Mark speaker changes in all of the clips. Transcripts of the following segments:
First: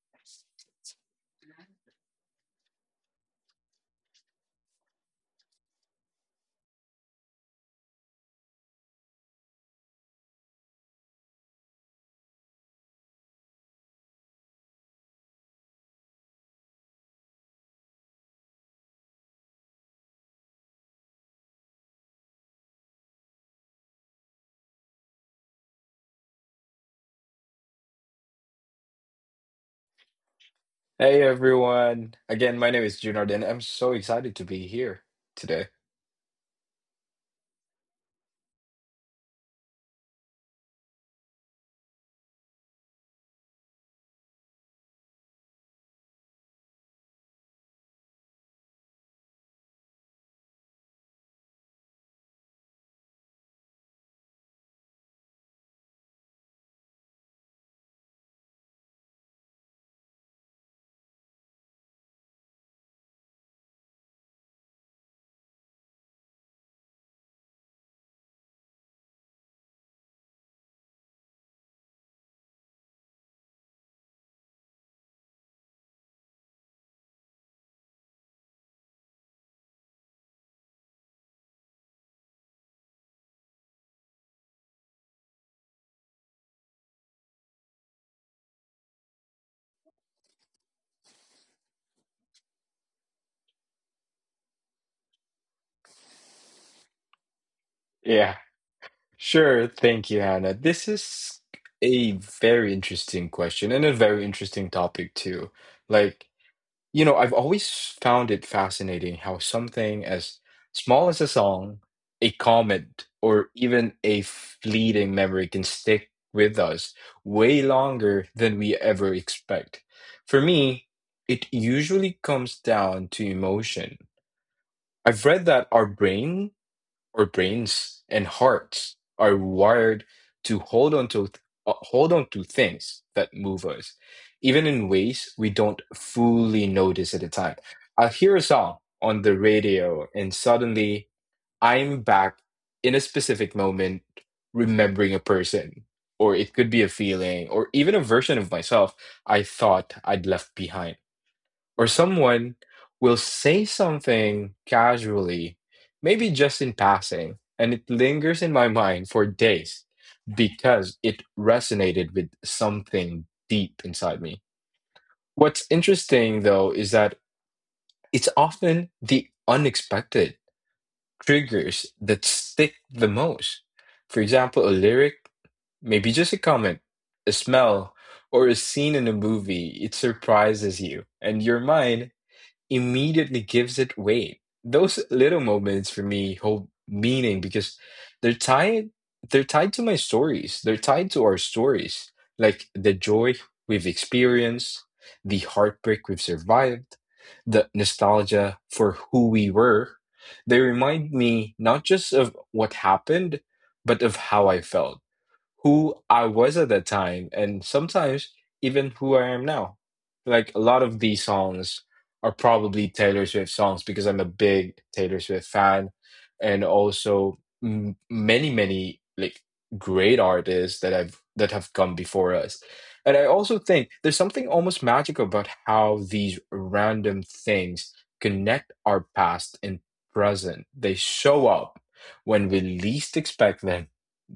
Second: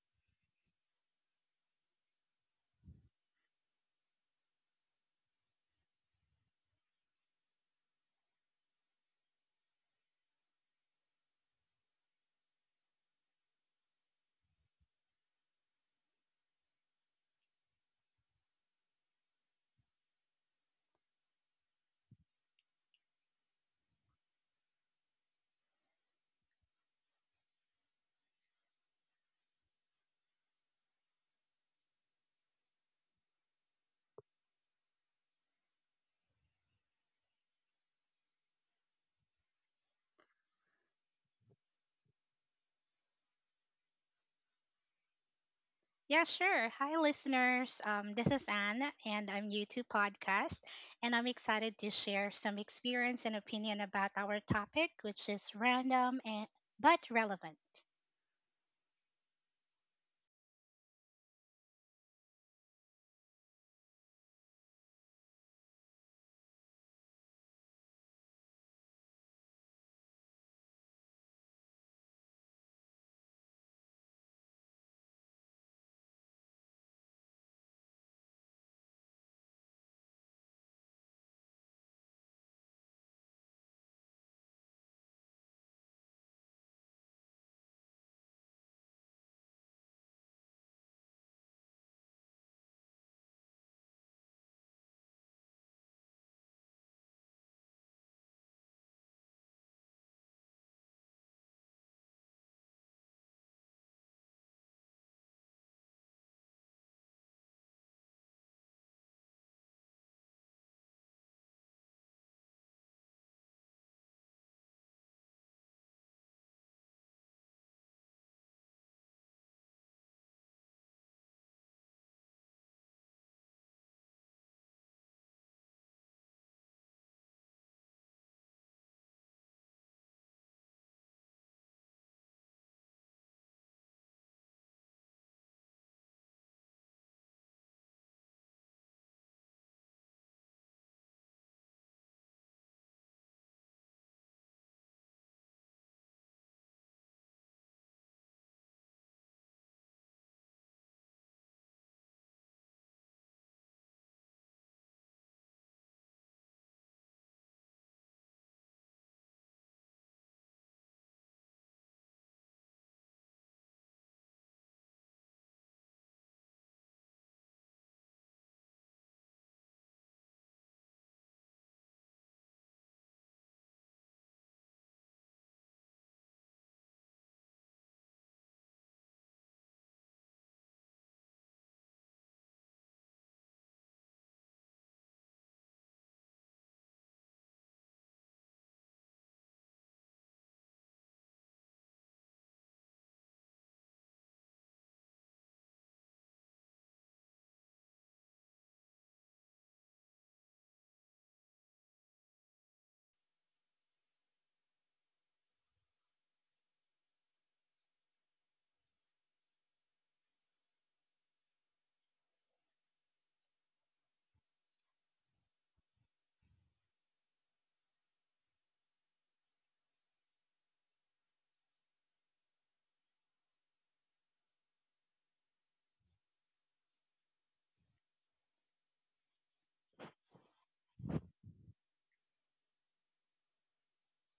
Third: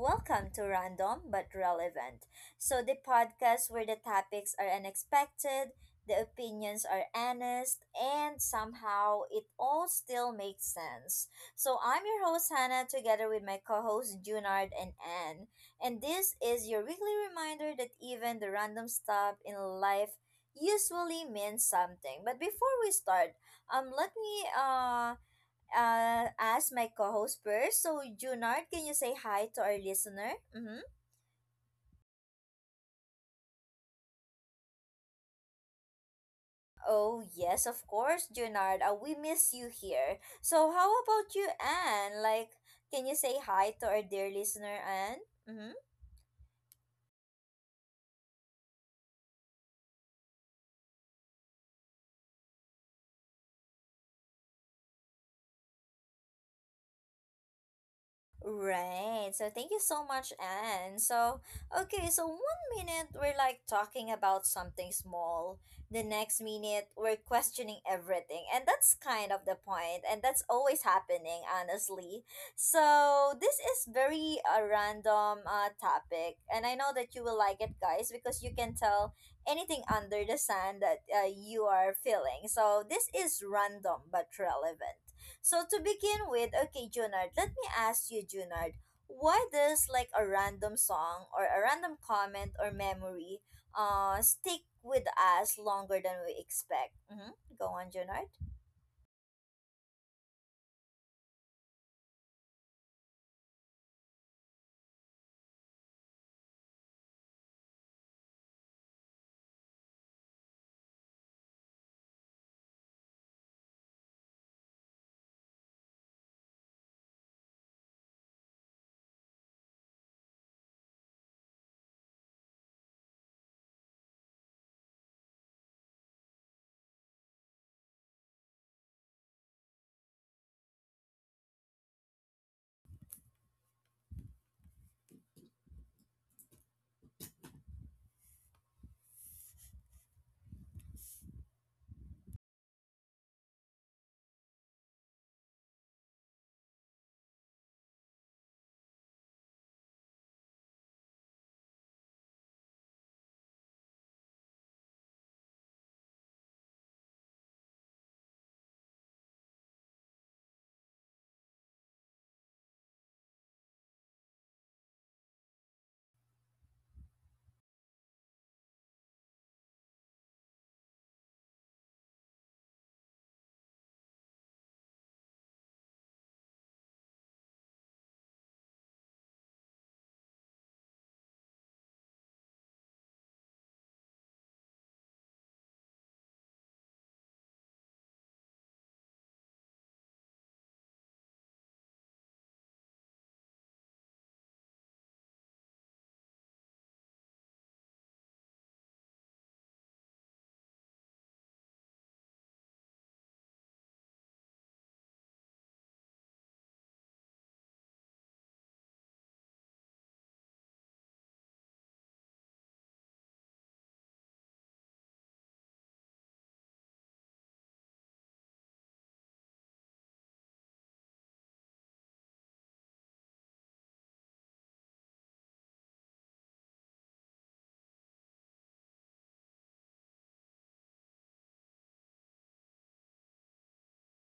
Speaker 1: Welcome to Random but Relevant. So, the podcast where the topics are unexpected, the opinions are honest, and somehow it all still makes sense. So, I'm your host, Hannah, together with my co hosts, Junard and Anne. And this is your weekly reminder that even the random stuff in life usually means something. But before we start, let me as my co-host first. So, Junard, can you say hi to our listener? Mm-hmm.
Speaker 2: Hey everyone. Again, my name is Junard and I'm so excited to be here today.
Speaker 1: Oh, yes, of course, Junard. We miss you here. So, how about you, Anne? Like, can you say hi to our dear listener, Anne? Mm-hmm.
Speaker 3: Yeah, sure. Hi, listeners. This is Anne, and I'm new to podcast, and I'm excited to share some experience and opinion about our topic, which is random and but relevant.
Speaker 1: Right. So thank you so much, Anne. So, okay, so one minute we're like talking about something small, the next minute we're questioning everything. And that's kind of the point, and that's always happening, honestly. So, this is very a random topic, and I know that you will like it, guys, because you can tell anything under the sun that you are feeling. So, this is random but relevant. So to begin with, okay, Junard, let me ask you, Junard, why does like a random song or a random comment or memory stick with us longer than we expect? Mm-hmm. Go on, Junard.
Speaker 2: Yeah, sure. Thank you, Hannah. This is a very interesting question and a very interesting topic too. Like, you know, I've always found it fascinating how something as small as a song, a comment, or even a fleeting memory can stick with us way longer than we ever expect. For me, it usually comes down to emotion. I've read that our brains and hearts are wired to hold on to, hold on to things that move us, even in ways we don't fully notice at the time. I hear a song on the radio, and suddenly I'm back in a specific moment, remembering a person, or it could be a feeling, or even a version of myself I thought I'd left behind. Or someone will say something casually, maybe just in passing, and it lingers in my mind for days because it resonated with something deep inside me. What's interesting though is that it's often the unexpected triggers that stick the most. For example, a lyric, maybe just a comment, a smell, or a scene in a movie, it surprises you, and your mind immediately gives it weight. Those little moments for me hold meaning because they're tied they're tied to my stories. They're tied to our stories, like the joy we've experienced, the heartbreak we've survived, the nostalgia for who we were. They remind me not just of what happened, but of how I felt, who I was at that time, and sometimes even who I am now. Like, a lot of these songs are probably Taylor Swift songs because I'm a big Taylor Swift fan, and also m many, many like great artists that I've that have come before us. And I also think there's something almost magical about how these random things connect our past and present. They show up when we least expect them,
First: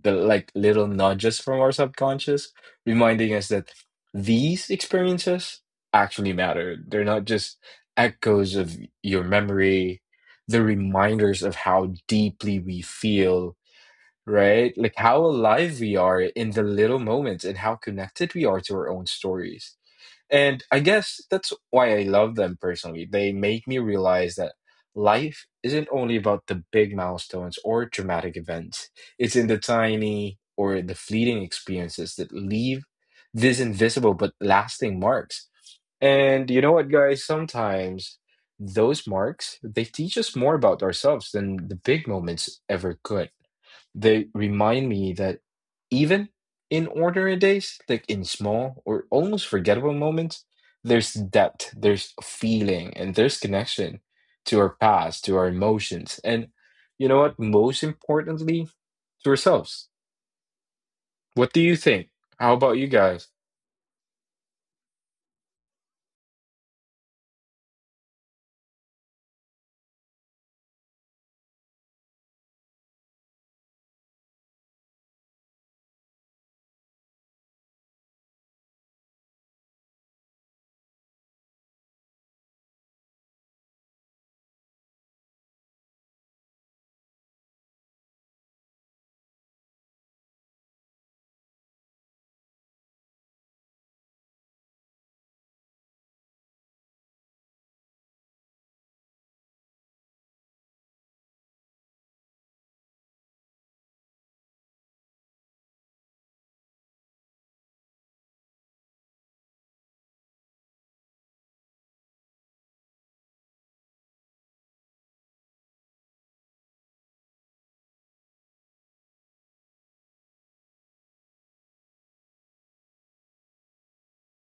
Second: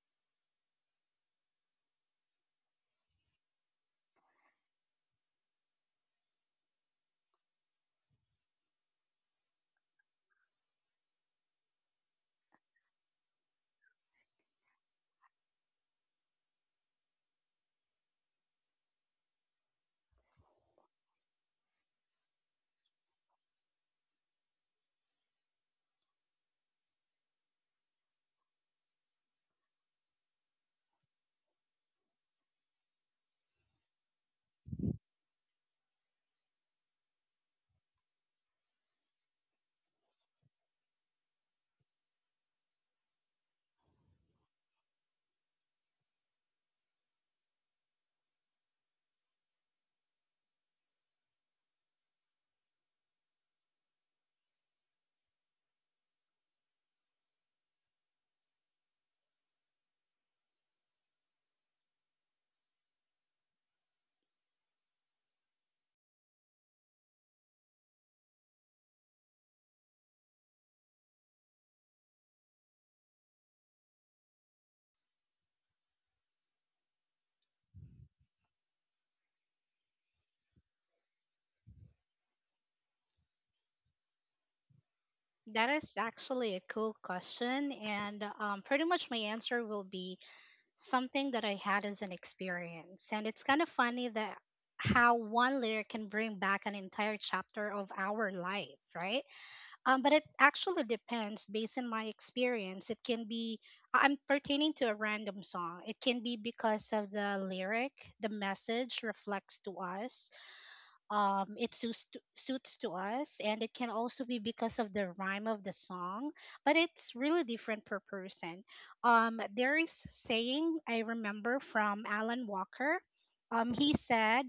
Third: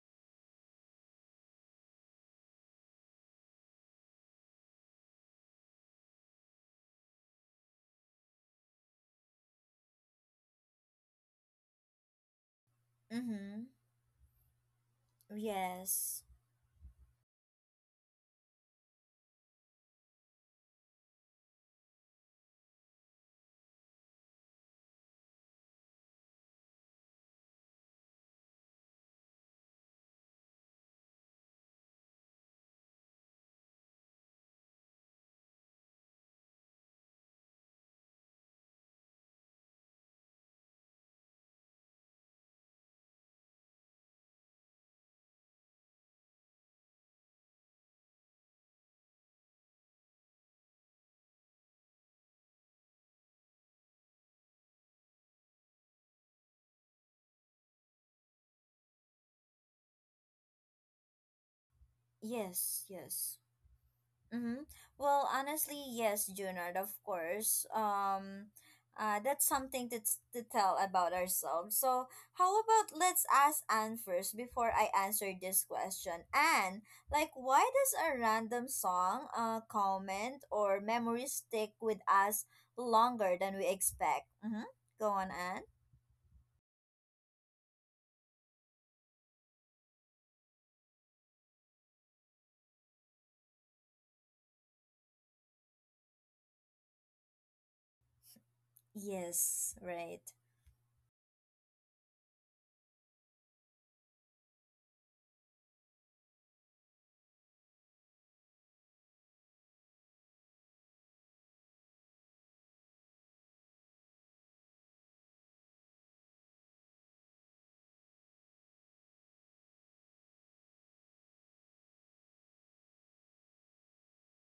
Speaker 2: the like little nudges from our subconscious, reminding us that these experiences actually matter. They're not just echoes of your memory, they're reminders of how deeply we feel,
Speaker 1: Mm-hmm.
Speaker 2: right? Like how alive we are
Speaker 1: Yes.
Speaker 2: in the little moments and how connected we are to our own stories. And I guess that's why I love them personally. They make me realize that life isn't only about the big milestones or dramatic events, it's in the tiny or the fleeting experiences that leave these invisible but lasting marks. And you know what, guys? Sometimes those marks, they teach us more about ourselves than the big moments ever could. They remind me that even in ordinary days, like in small or almost forgettable moments, there's depth, there's feeling, and there's connection to our past, to our emotions. And you know what? Most importantly, to ourselves. What do you think? How about you
Speaker 1: Yes,
Speaker 2: guys?
Speaker 1: yes. Mm-hmm. Well, honestly, yes, Junard, of course. That's something to, to tell about ourselves. So, how about let's ask Anne first before I answer this question. Anne, like, why does a random song, comment, or memory stick with us longer than we expect? Mm-hmm. Go on, Anne.
Speaker 3: That is actually a cool question, and pretty much my answer will be something that I had as an experience. And it's kind of funny that how one layer can bring back an entire chapter of our life, right?
Speaker 1: Yes,
Speaker 3: But it
Speaker 1: right.
Speaker 3: actually depends based on my experience. It can be, I'm pertaining to a random song. It can be because of the lyric, the message reflects to us it suits to, suits to us, and it can also be because of the rhyme of the song, but it's really different per person. There is saying I remember from Alan Walker. He said,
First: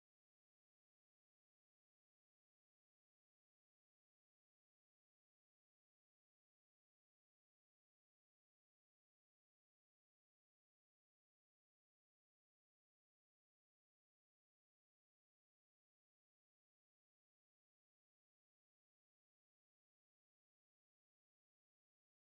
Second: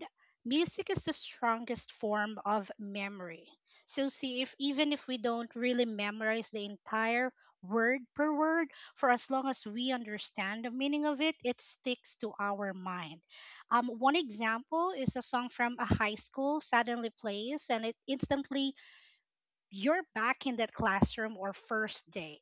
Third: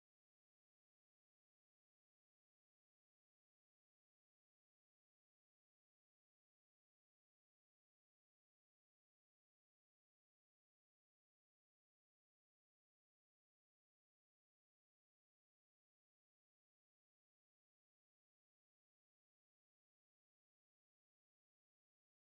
Speaker 3: "Music is the strongest form of memory." So see if even if we don't really memorize the entire word per word, for as long as we understand the meaning of it, it sticks to our mind. One example is a song from a high school suddenly plays, and it instantly you're back in that classroom or first day.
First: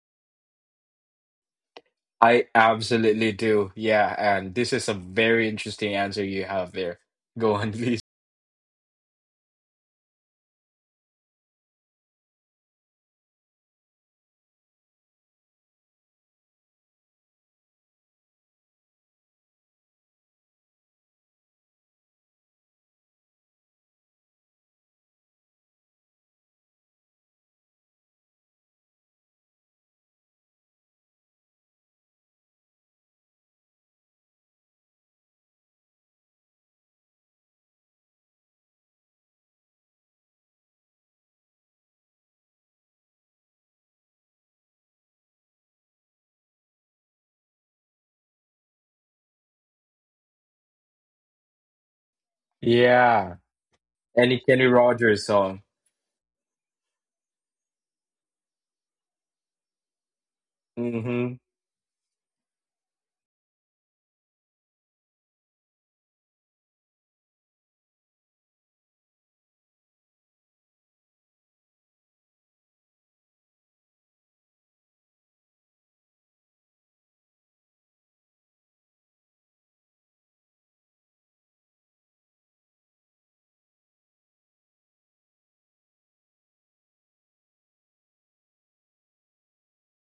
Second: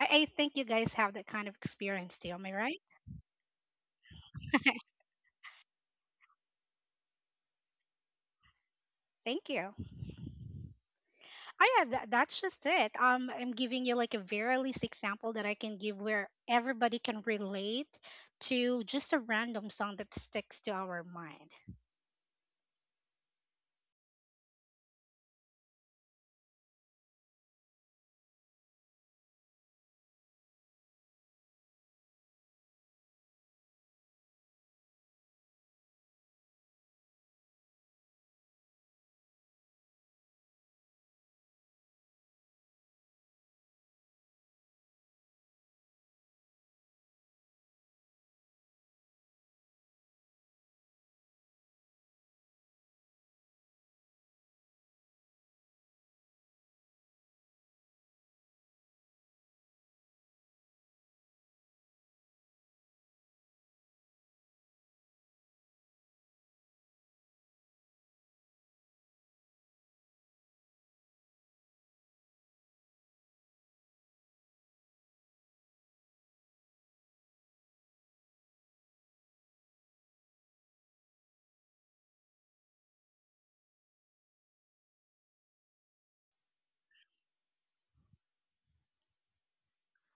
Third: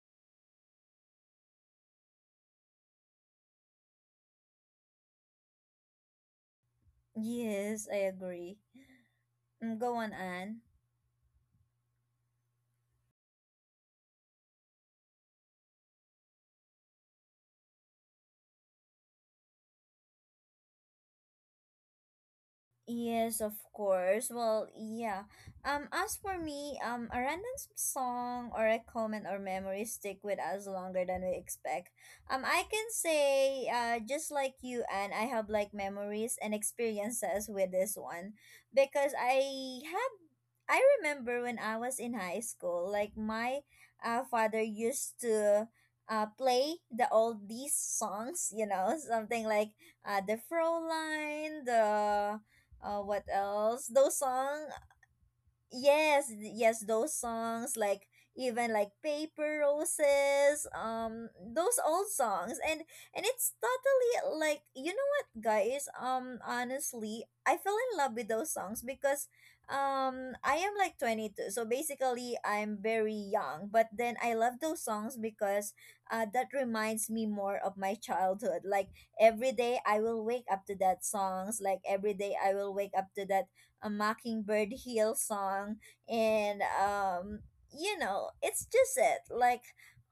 Speaker 3: I think you guys have that kind of experience too. Am
Speaker 2: I
Speaker 3: I right?
Speaker 2: absolutely do. Yeah, and this is a very interesting answer you have there. Go on,
Speaker 1: Yes, I
Speaker 2: please.
Speaker 1: agree.
Speaker 3: Thank you.
Speaker 1: Mm, go on, Anne.
Speaker 3: Oh yeah, that's just it. I'm giving you like a very least example that I can give where everybody can relate to just a random song that sticks to our mind.
Speaker 1: Yes, of course. Well, yeah. As for me, a random song or a comment or memory stick with us longer than we expect. I can say, just like you, and I have like memories and experiences with this one, because I remember when I was in high school, like my, father used to. Play the all these songs, something like the Fraulein, the what
Speaker 2: Yeah.
Speaker 1: else? Those
Speaker 2: Any Kenny
Speaker 1: song,
Speaker 2: Rogers song.
Speaker 1: yes, yes those songs like even like paper roses,
Speaker 2: Mm-hmm.
Speaker 1: those old songs, and it's totally like, you know what, guys, honestly I fell in love with those songs because I am like 22, so basically I'm very young, but then I love those songs because that reminds me more of my childhood. Like every day I will wake up to that songs, like every day I will wake up to that a Mockingbird Hill song, and it's just it. Like,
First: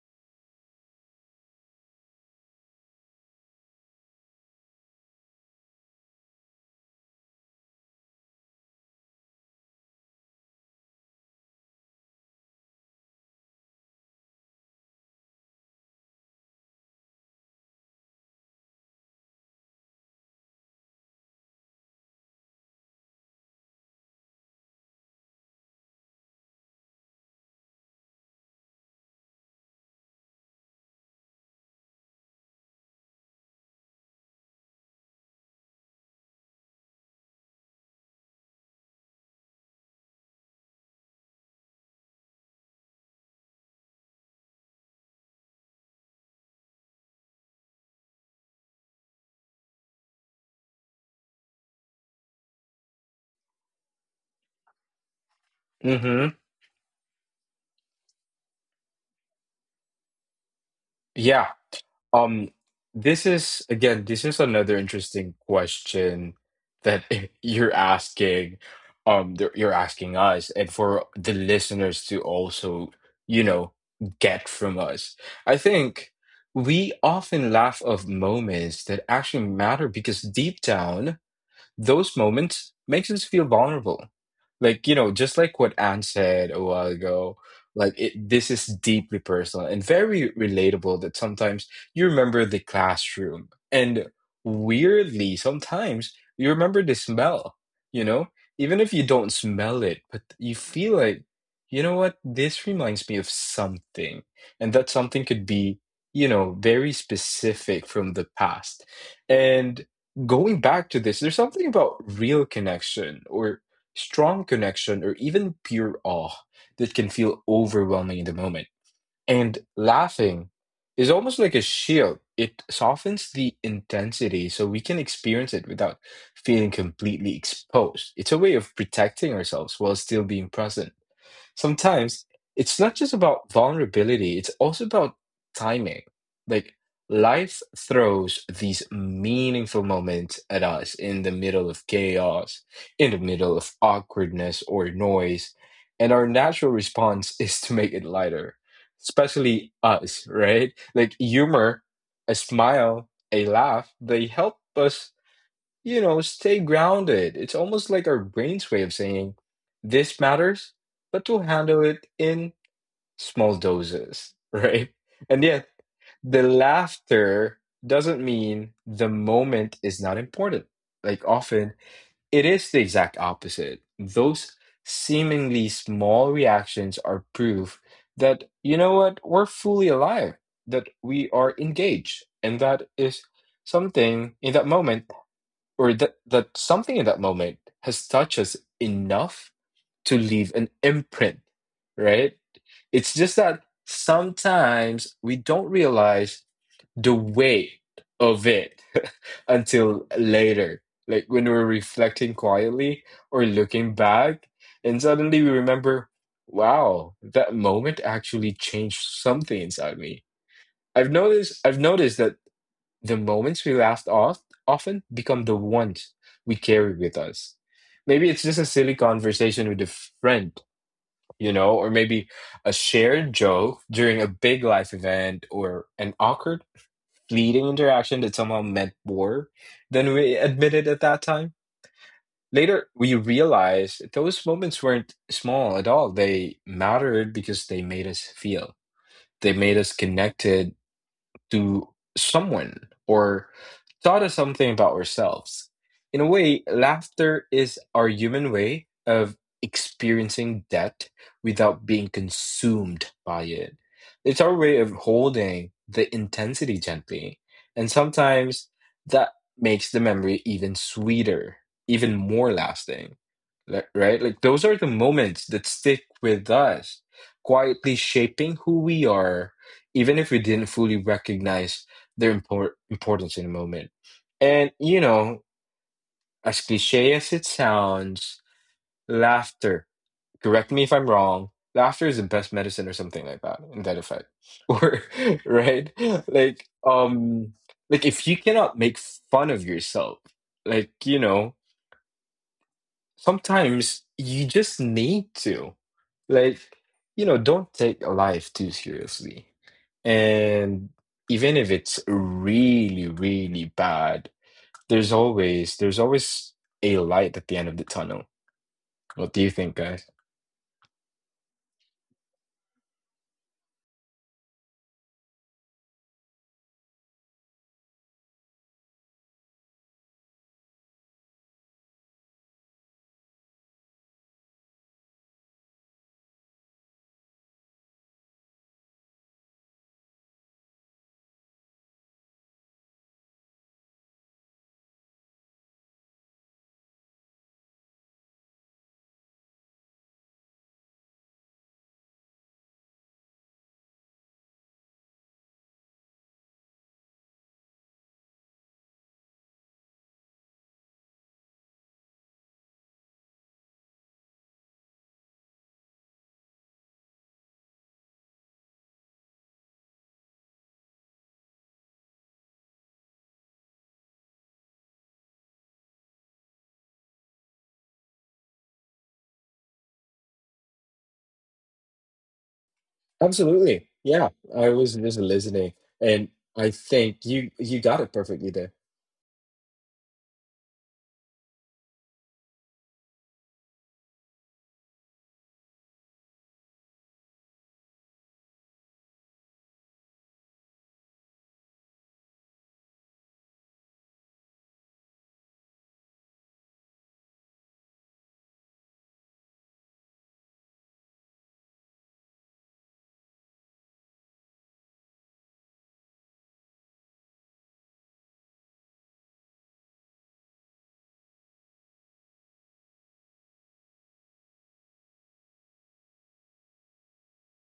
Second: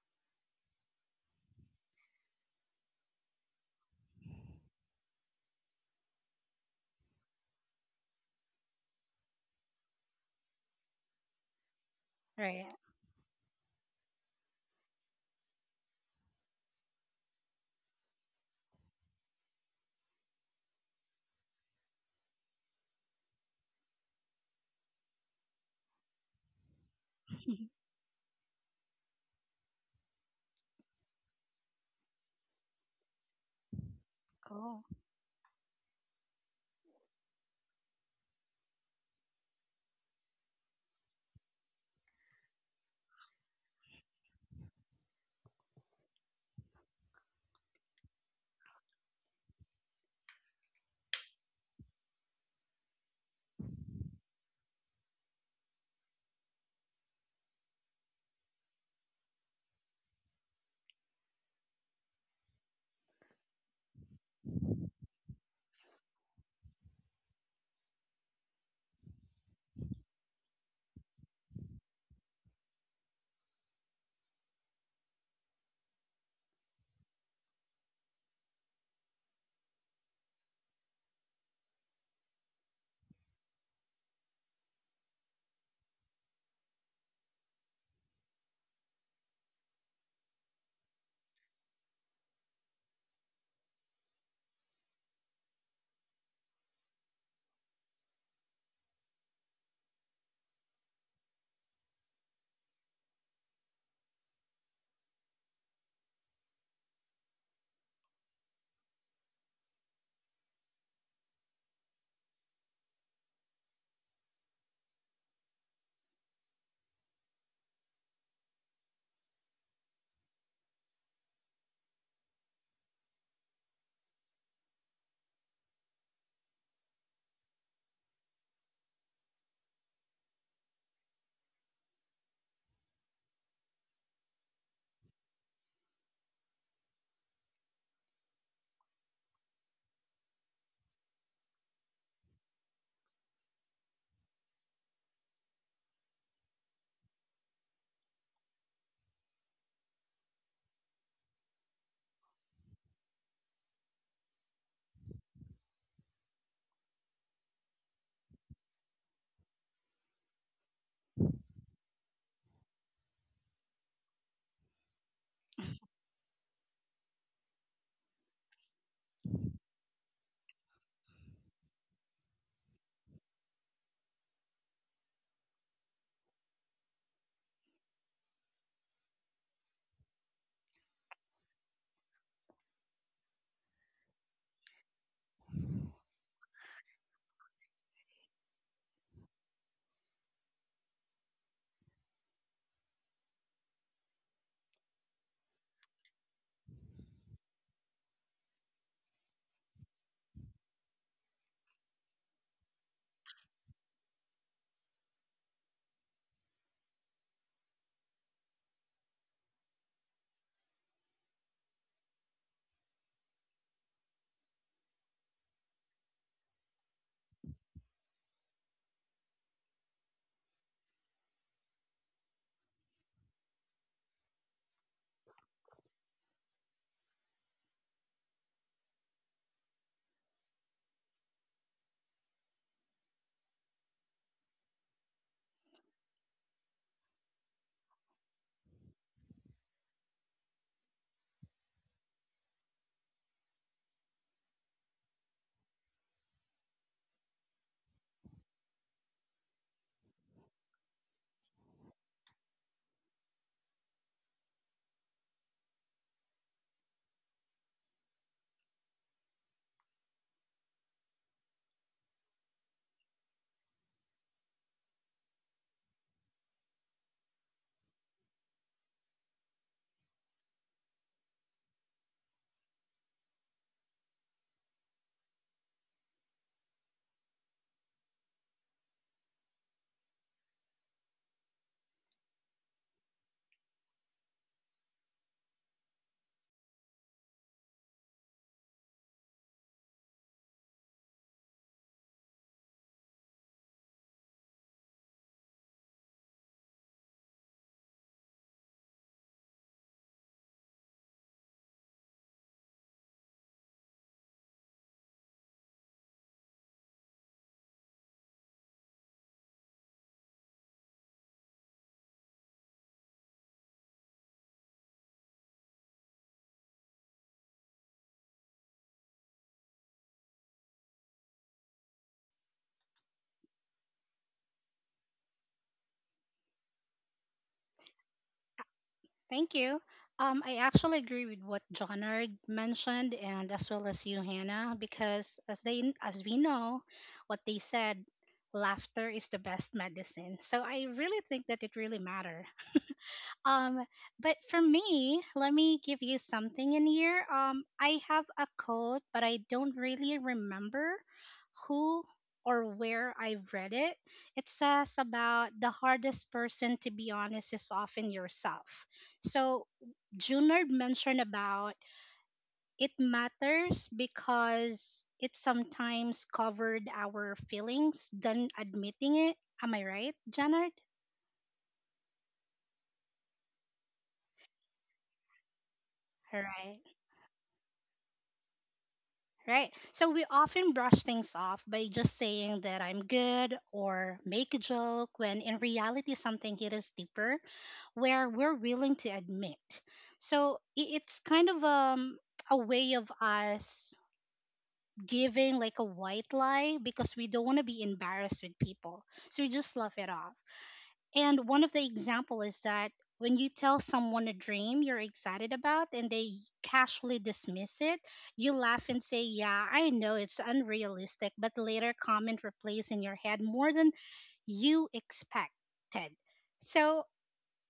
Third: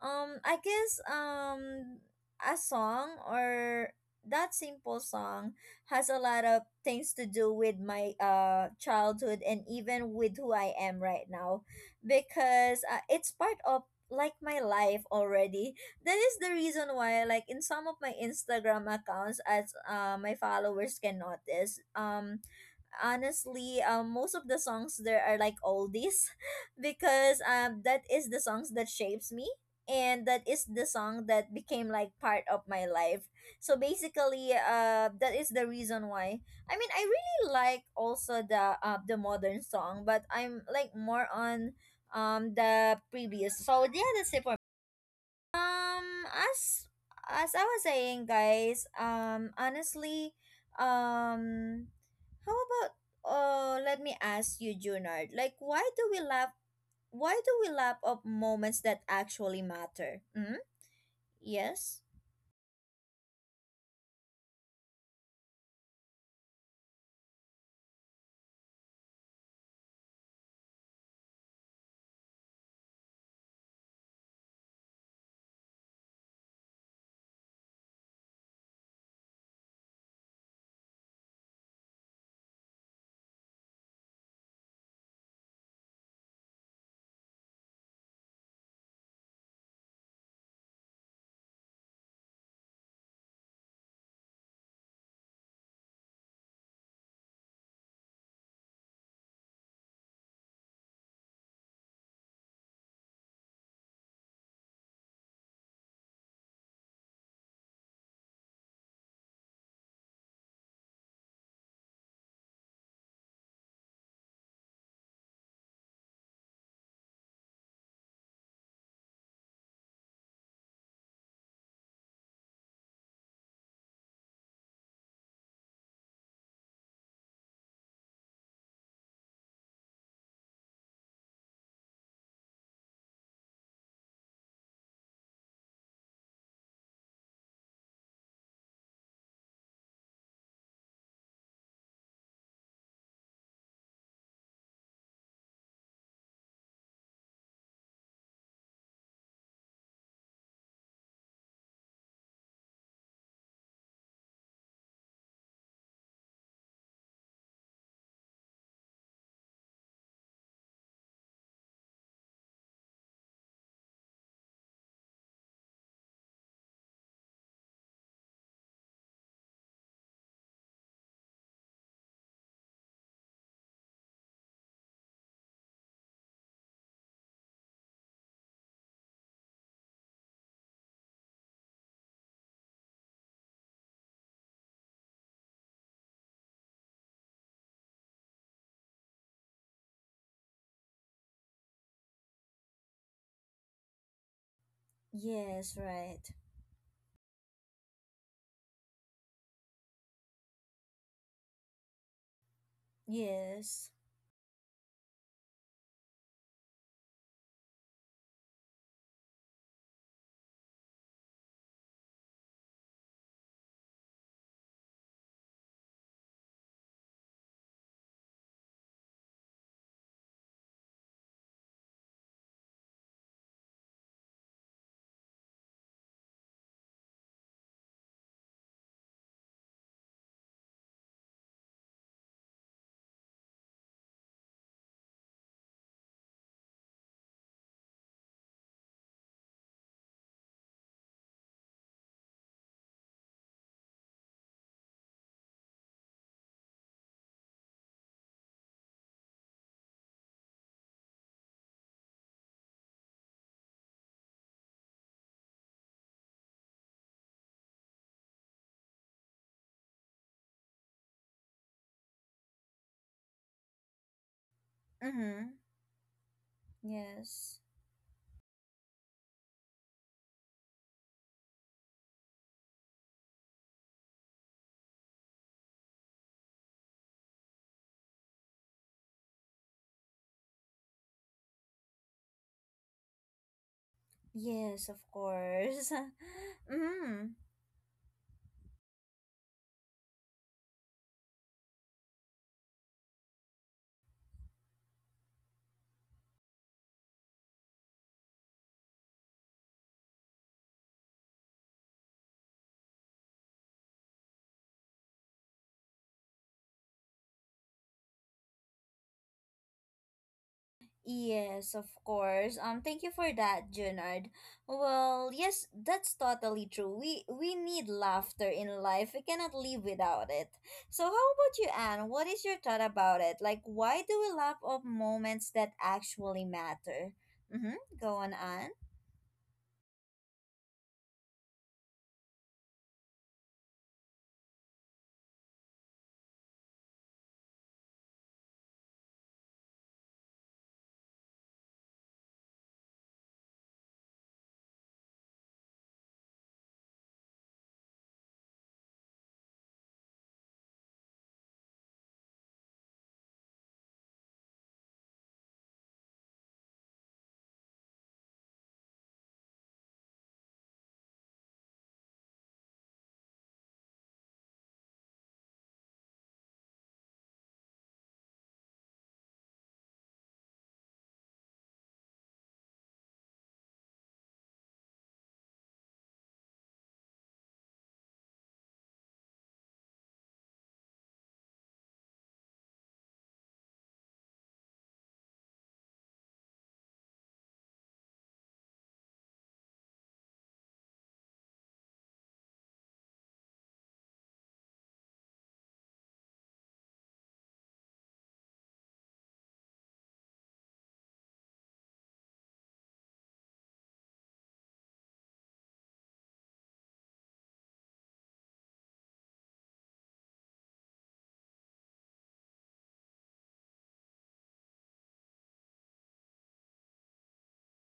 Speaker 1: I guess a song or that simple song has a lot of things to do with my childhood and even with who I am right now
Speaker 3: Right.
Speaker 1: because it's part of like my life already. That is the reason why, like in some of my Instagram accounts, as my followers can notice, honestly, most of the songs there are like oldies because that is the songs that shapes me and that is the song that became like part of my life. So basically
Speaker 3: Cool.
Speaker 1: that is the reason why I mean I really like also the modern song, but I'm like more on the previous. So yeah, that's it for. Um, as as I was saying, guys, honestly, um, how about let me ask you, Junard, like, why do we
Speaker 2: Mm-hmm.
Speaker 1: laugh? Why do we laugh of moments that actually matter? Hmm.
Speaker 2: Yeah.
Speaker 1: Yes.
Speaker 2: Um, this is again, this is another interesting question that you're asking, that you're asking us, and for the listeners to also, you know, get from us. I think we often laugh of moments that actually matter because deep down those moments makes us feel vulnerable, like, you know, just like what Anne said a while ago. Like it, this is deeply personal and very relatable, that sometimes you remember the classroom and weirdly sometimes you remember the smell, you know, even if you don't smell it, but you feel like, you know what, this reminds me of something. And that something could be, you know, very specific from the past. And going back to this, there's something about real connection or strong connection or even pure awe that can feel overwhelming in the moment. And laughing is almost like a shield, it softens the intensity so we can experience it without feeling completely exposed. It's a way of protecting ourselves while still being present. Sometimes it's not just about vulnerability, it's also about timing. Like, life throws these meaningful moments at us in the middle of chaos, in the middle of awkwardness or noise, and our natural response is to make it lighter, especially us, right? Like humor, a smile, a laugh, they help us, you know, stay grounded. It's almost like our brain's way of saying this matters, but we'll handle it in small doses, right? And yet, the laughter doesn't mean the moment is not important. Like, often it is the exact opposite. Those seemingly small reactions are proof that, you know what, we're fully alive, that we are engaged. And that is something in that moment or that something in that moment has touched us enough to leave an imprint, right? It's just that sometimes we don't
Speaker 1: Yes. Right.
Speaker 2: realize the weight of it until later, like when we're reflecting quietly or
Speaker 1: Yes.
Speaker 2: looking back, and suddenly we remember, wow, that moment actually changed something inside me. I've noticed that the moments we laughed off often become the ones we carry with us. Maybe it's just a silly conversation with a friend, you know, or maybe a shared joke during a big life event or an awkward, fleeting interaction that somehow meant more than we admitted at that time. Later, we realized those moments weren't small at all. They mattered because they made us feel, they made us connected, to someone or taught us something about ourselves. In a way, laughter is our human way of experiencing death without being consumed by it. It's our way of holding the intensity gently. And sometimes that makes the memory even sweeter, even more lasting. Right? Like those are the
Speaker 1: Mm-hmm.
Speaker 2: moments that stick with us,
Speaker 1: Yes.
Speaker 2: quietly shaping who we are even if we didn't fully recognize their importance in the moment. And you know, as cliche as it sounds, laughter. Correct me if I'm wrong. Laughter is the best medicine, or something like that, in that effect,
Speaker 1: Yes. Of
Speaker 2: or
Speaker 1: course.
Speaker 2: right? Like,
Speaker 1: Mm-hmm.
Speaker 2: um, like if you cannot make fun of yourself, like, you know, sometimes you just need to, like, you know, don't take life too seriously. And even if it's really really bad, there's always a light at the end of the tunnel. What do you think, guys?
Speaker 1: Yes, of course. Thank you for that, Junard. Well, yes, that's totally true. We need laughter in life. We cannot live without it. So how about you, Anne? What is your thought about it? Like, why do we laugh of moments that actually matter? Mm-hmm. Go on, Anne.
Speaker 3: Thank you. I actually agree with what John Ard mentioned, and as well as you, Hannah, because as we know, what they said, laughter is the best medicine. So I really think that it really matter um, but for me, let me give you something in here. I have a quote, but I don't really remember who or where I read it. It says about the hardest person to be honest is often yourself. So Junard mentioned about it matters because it sometimes covered our feelings than admitting it. Am I right, Junard?
Speaker 2: Absolutely, yeah. I was just listening, and
Speaker 3: All
Speaker 2: I
Speaker 3: right.
Speaker 2: think you got it perfectly there.
Speaker 3: Right? So we often brush things off by just saying that I'm good or make a joke when in reality something hit us deeper where we're willing to admit. So it's kind of a way of us giving like a white lie because we don't want to be embarrassed with people. So we just laugh it off. And one of the example is that when you tell someone a dream you're excited about and they casually dismiss it, you laugh and say, "Yeah, I know it's unrealistic," but later comment replays in your head more than you expected. So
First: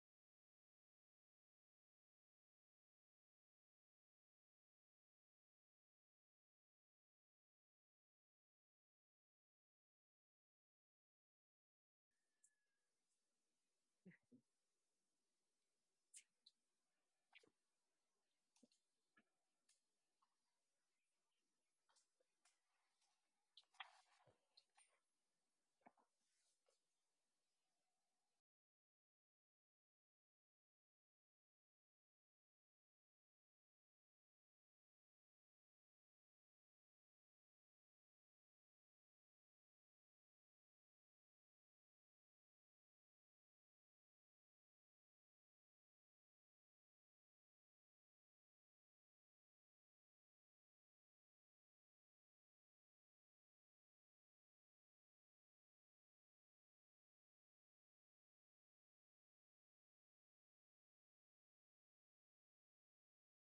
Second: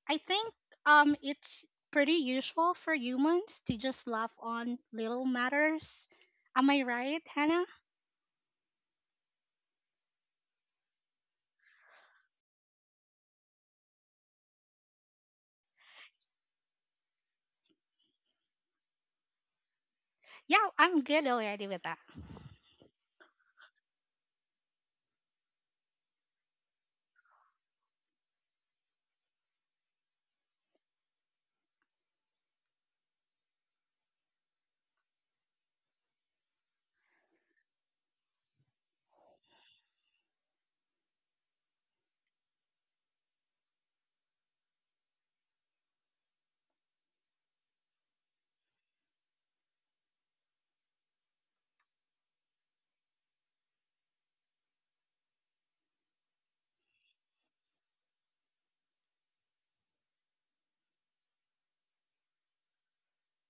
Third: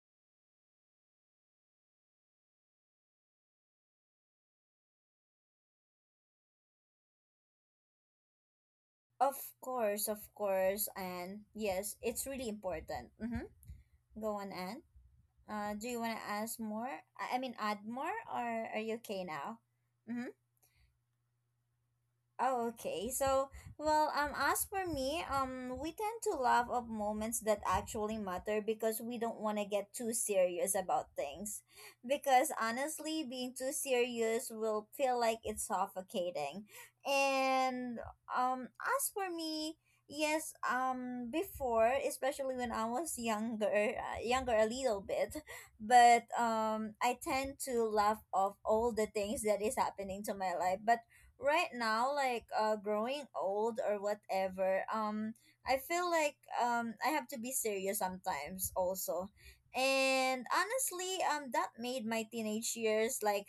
Speaker 3: I think it's pretty usual for humans to just laugh on little matters. Am I right, Hannah?
Speaker 1: Of of course, Anne. Yes, it's really important. Mm-hmm. Go on, Anne. Do you want to ask more? I mean, add more, or are you okay now? Mm-hmm.
Speaker 3: Yeah, I'm good already with that.
Speaker 1: Oh, okay. So, well, as for me, we tend to laugh of moments that actually matter because we don't want to get too serious about things. Because honestly, being too serious will feel like it's suffocating. And as for me, yes, before, especially when I was younger, younger a little bit, but I tend to laugh off all the things that is happening to my life, but right now, like growing old or whatever, I feel like I have to be serious sometimes also. And honestly, that made my teenage years like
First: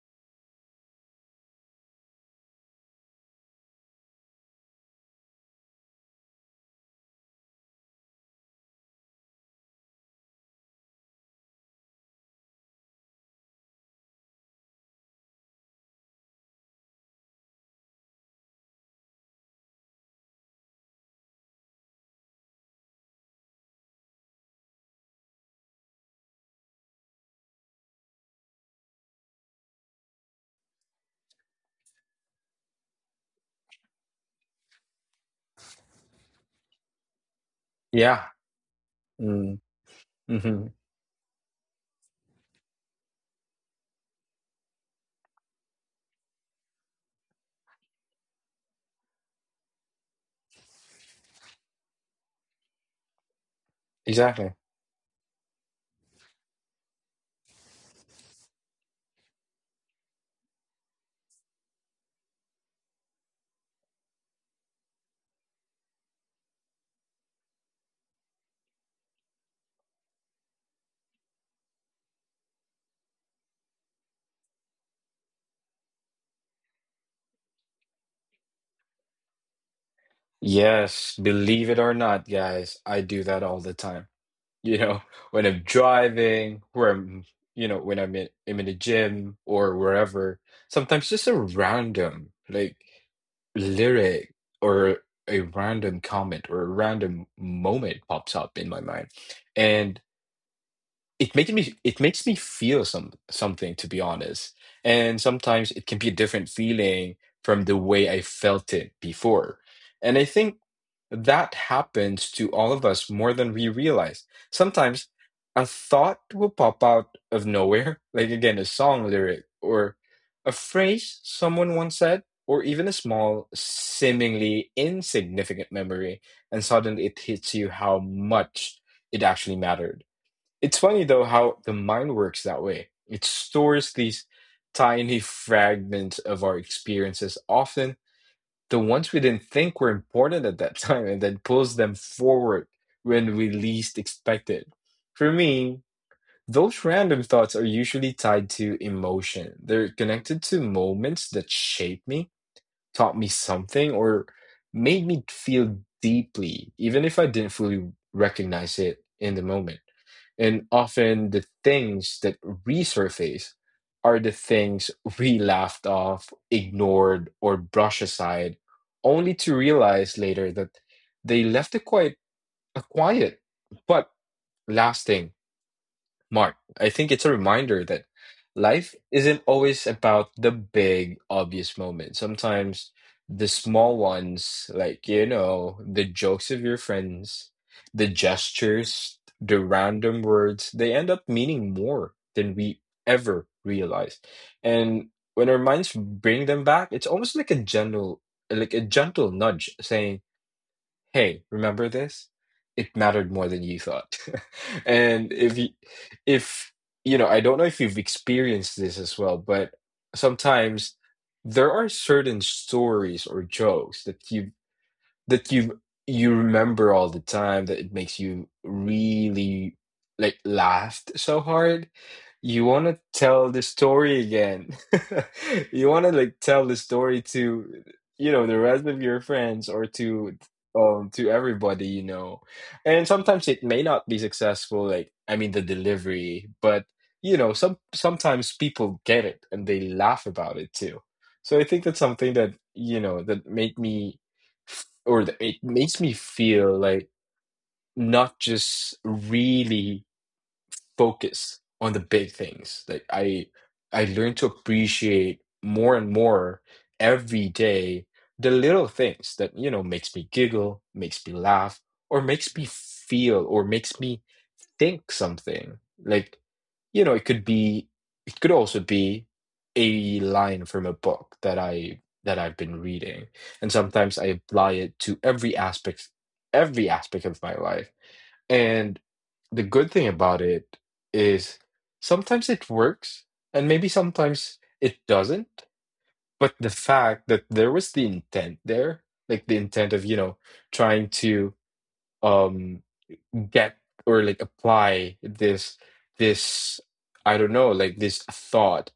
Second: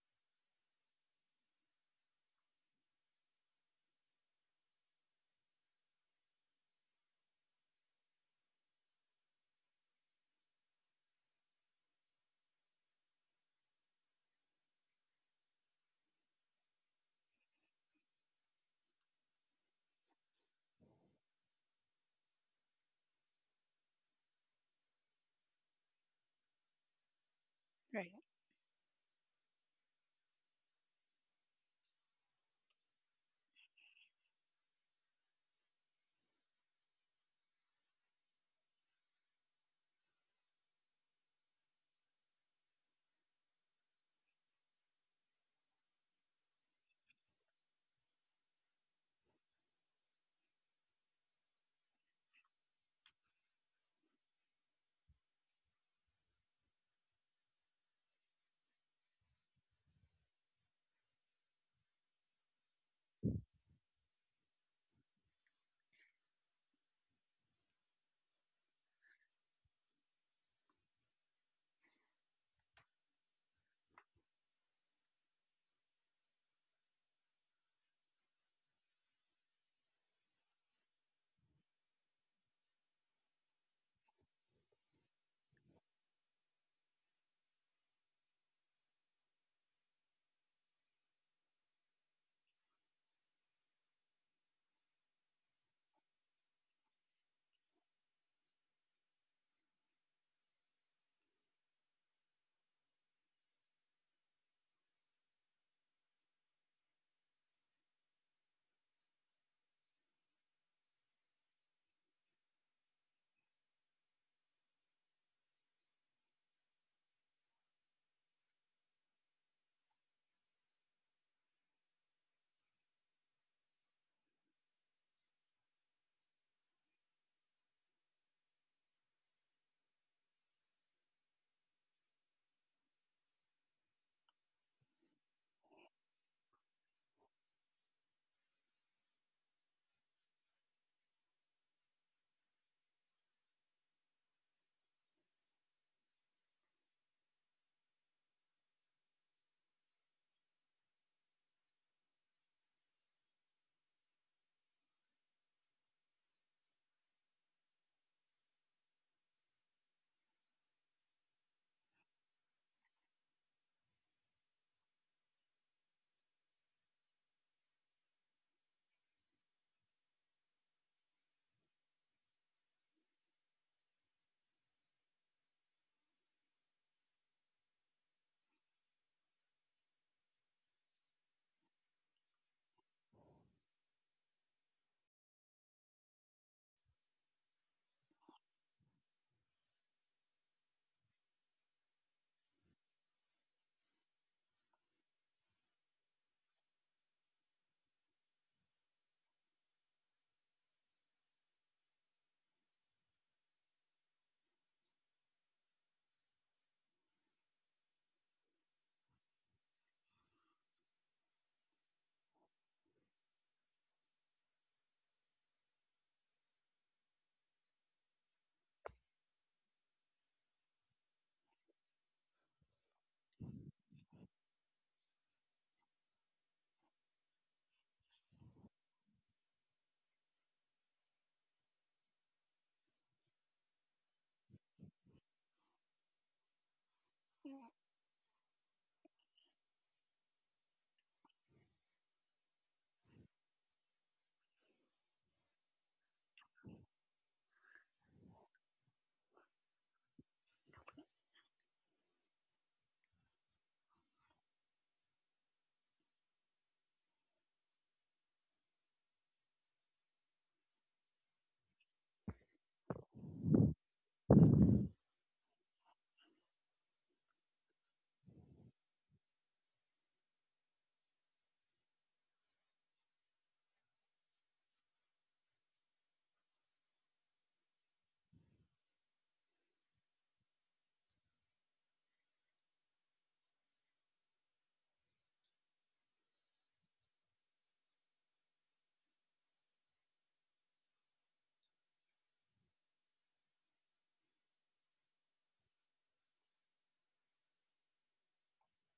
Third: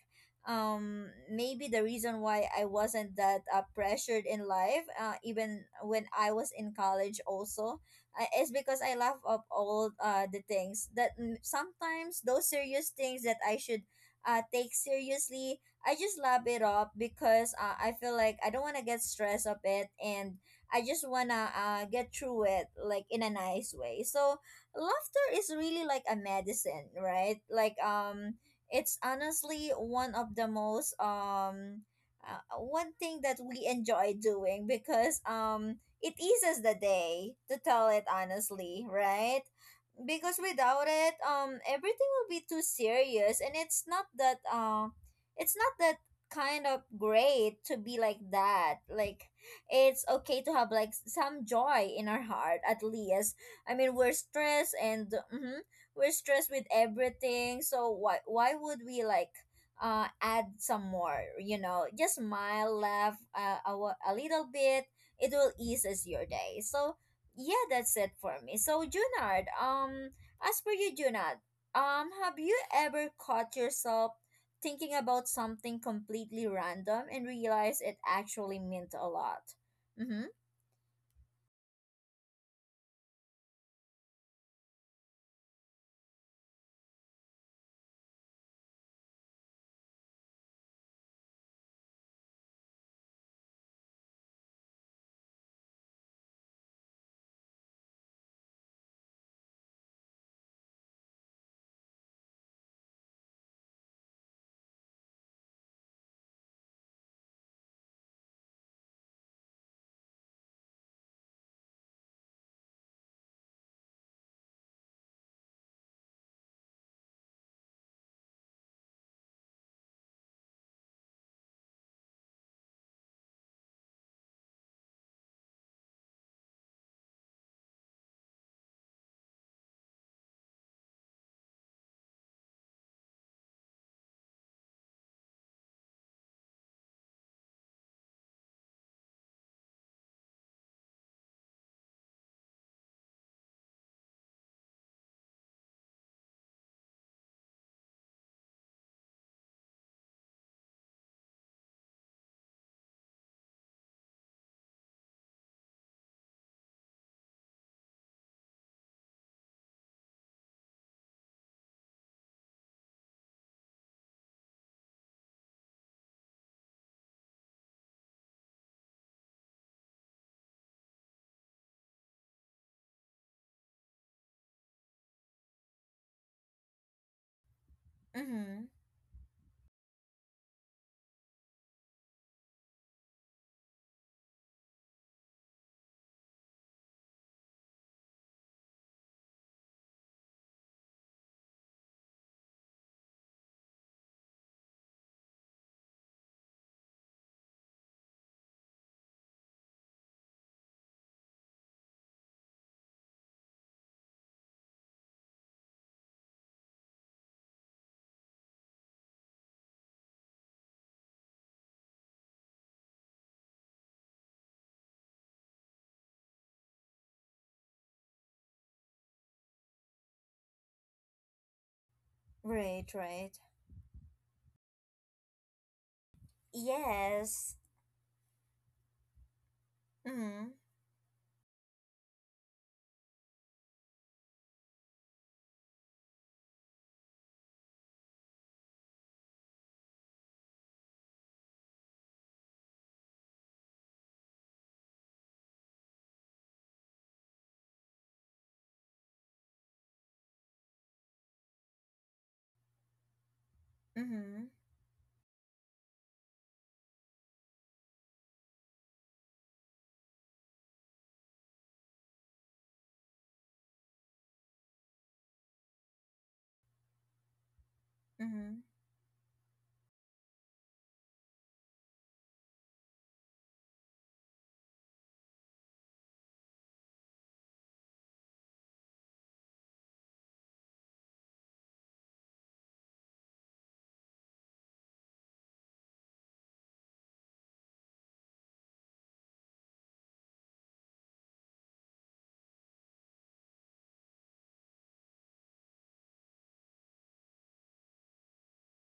Speaker 1: maybe the reason why I wasn't that pressured in life, even when I was in college also, is because I laugh up all the things that, sometimes those serious things that I should take seriously. I just lap it up because I feel like I don't want to get stressed of it, and I just want to get through it like in a nice way. So laughter is really like a medicine, right? Like
Speaker 3: Right.
Speaker 1: it's honestly one of the most, one thing that we enjoy doing because it eases the day to tell it
Speaker 2: Yeah.
Speaker 1: honestly, right?
Speaker 2: mm,
Speaker 1: Because
Speaker 2: hmm
Speaker 1: without it, everything will be too serious, and it's not that kind of great to be like that. Like it's okay to have like some joy in our heart at least. I mean, we're
Speaker 2: exactly.
Speaker 1: stressed, and we're stressed with everything, so why would we like add some more. Just smile, laugh a little bit. It will eases your day. So yeah, that's it for me. So, Junard, as for you, Junard, have you ever caught yourself thinking about something completely random and realize it actually meant a lot? Mm-hmm.
Speaker 2: Yes, believe it or not, guys, I do that all the time. You know, when I'm driving, where I'm, you know, when I'm in the gym or wherever. Sometimes just a random like lyric or a random comment or a random moment pops up in my mind, and it makes me feel something, to be honest. And sometimes it can be a different feeling from the way I felt it before. And I think that happens to all of us more than we realize. Sometimes a thought will pop out of nowhere, like, again, a song lyric or a phrase someone once said, or even a small, seemingly insignificant memory, and suddenly it hits you how much it actually mattered. It's funny though how the mind works that way. It stores these tiny fragments of our experiences, often the ones we didn't think were important at that time, and then pulls them forward when we least expect it. For me, those random thoughts are usually tied to emotion. They're connected to moments that shape me, taught me something, or made me feel deeply, even if I didn't fully recognize it in the moment. And often the things that resurface are the things we laughed off, ignored, or brushed aside, only to realize later that they left a quite a quiet but lasting mark. I think it's a reminder that
Speaker 1: Mm-hmm.
Speaker 2: life isn't always about the big, obvious moments. Sometimes the small ones, like, you know, the jokes of your friends, the gestures, the random words, they end up meaning more than we ever realized. And when our minds bring them back, it's almost like a gentle nudge saying, hey, remember this? It mattered more than you thought. And if you know, I don't know if you've experienced this as well, but sometimes there are certain stories or jokes that that you you remember all the time that it makes you really like laughed so hard you want
Speaker 1: Right,
Speaker 2: to
Speaker 1: right.
Speaker 2: tell the story again. You want to like tell the story
Speaker 1: Yes.
Speaker 2: to, you know, the rest of your friends or
Speaker 1: Mm-hmm.
Speaker 2: to everybody you know. And sometimes it may not be successful, like I mean the delivery, but you know, sometimes people get it and they laugh about it too. So I think that's something that, you know, that made me f- or that it makes me feel like not just really focus on the big things. Like I learned to
Speaker 1: Mm-hmm.
Speaker 2: appreciate more and more every day the little things that you know makes me giggle, makes me laugh, or makes me feel or makes me think something. Like, you know, it could
Speaker 1: Mm-hmm.
Speaker 2: also be a line from a book that I've been reading. And sometimes I apply it to every aspect of my life. And the good thing about it is sometimes it works and maybe sometimes it doesn't, but the fact that there was the intent there, like the intent of, you know, trying to um get or like apply this, I don't know, like this thought,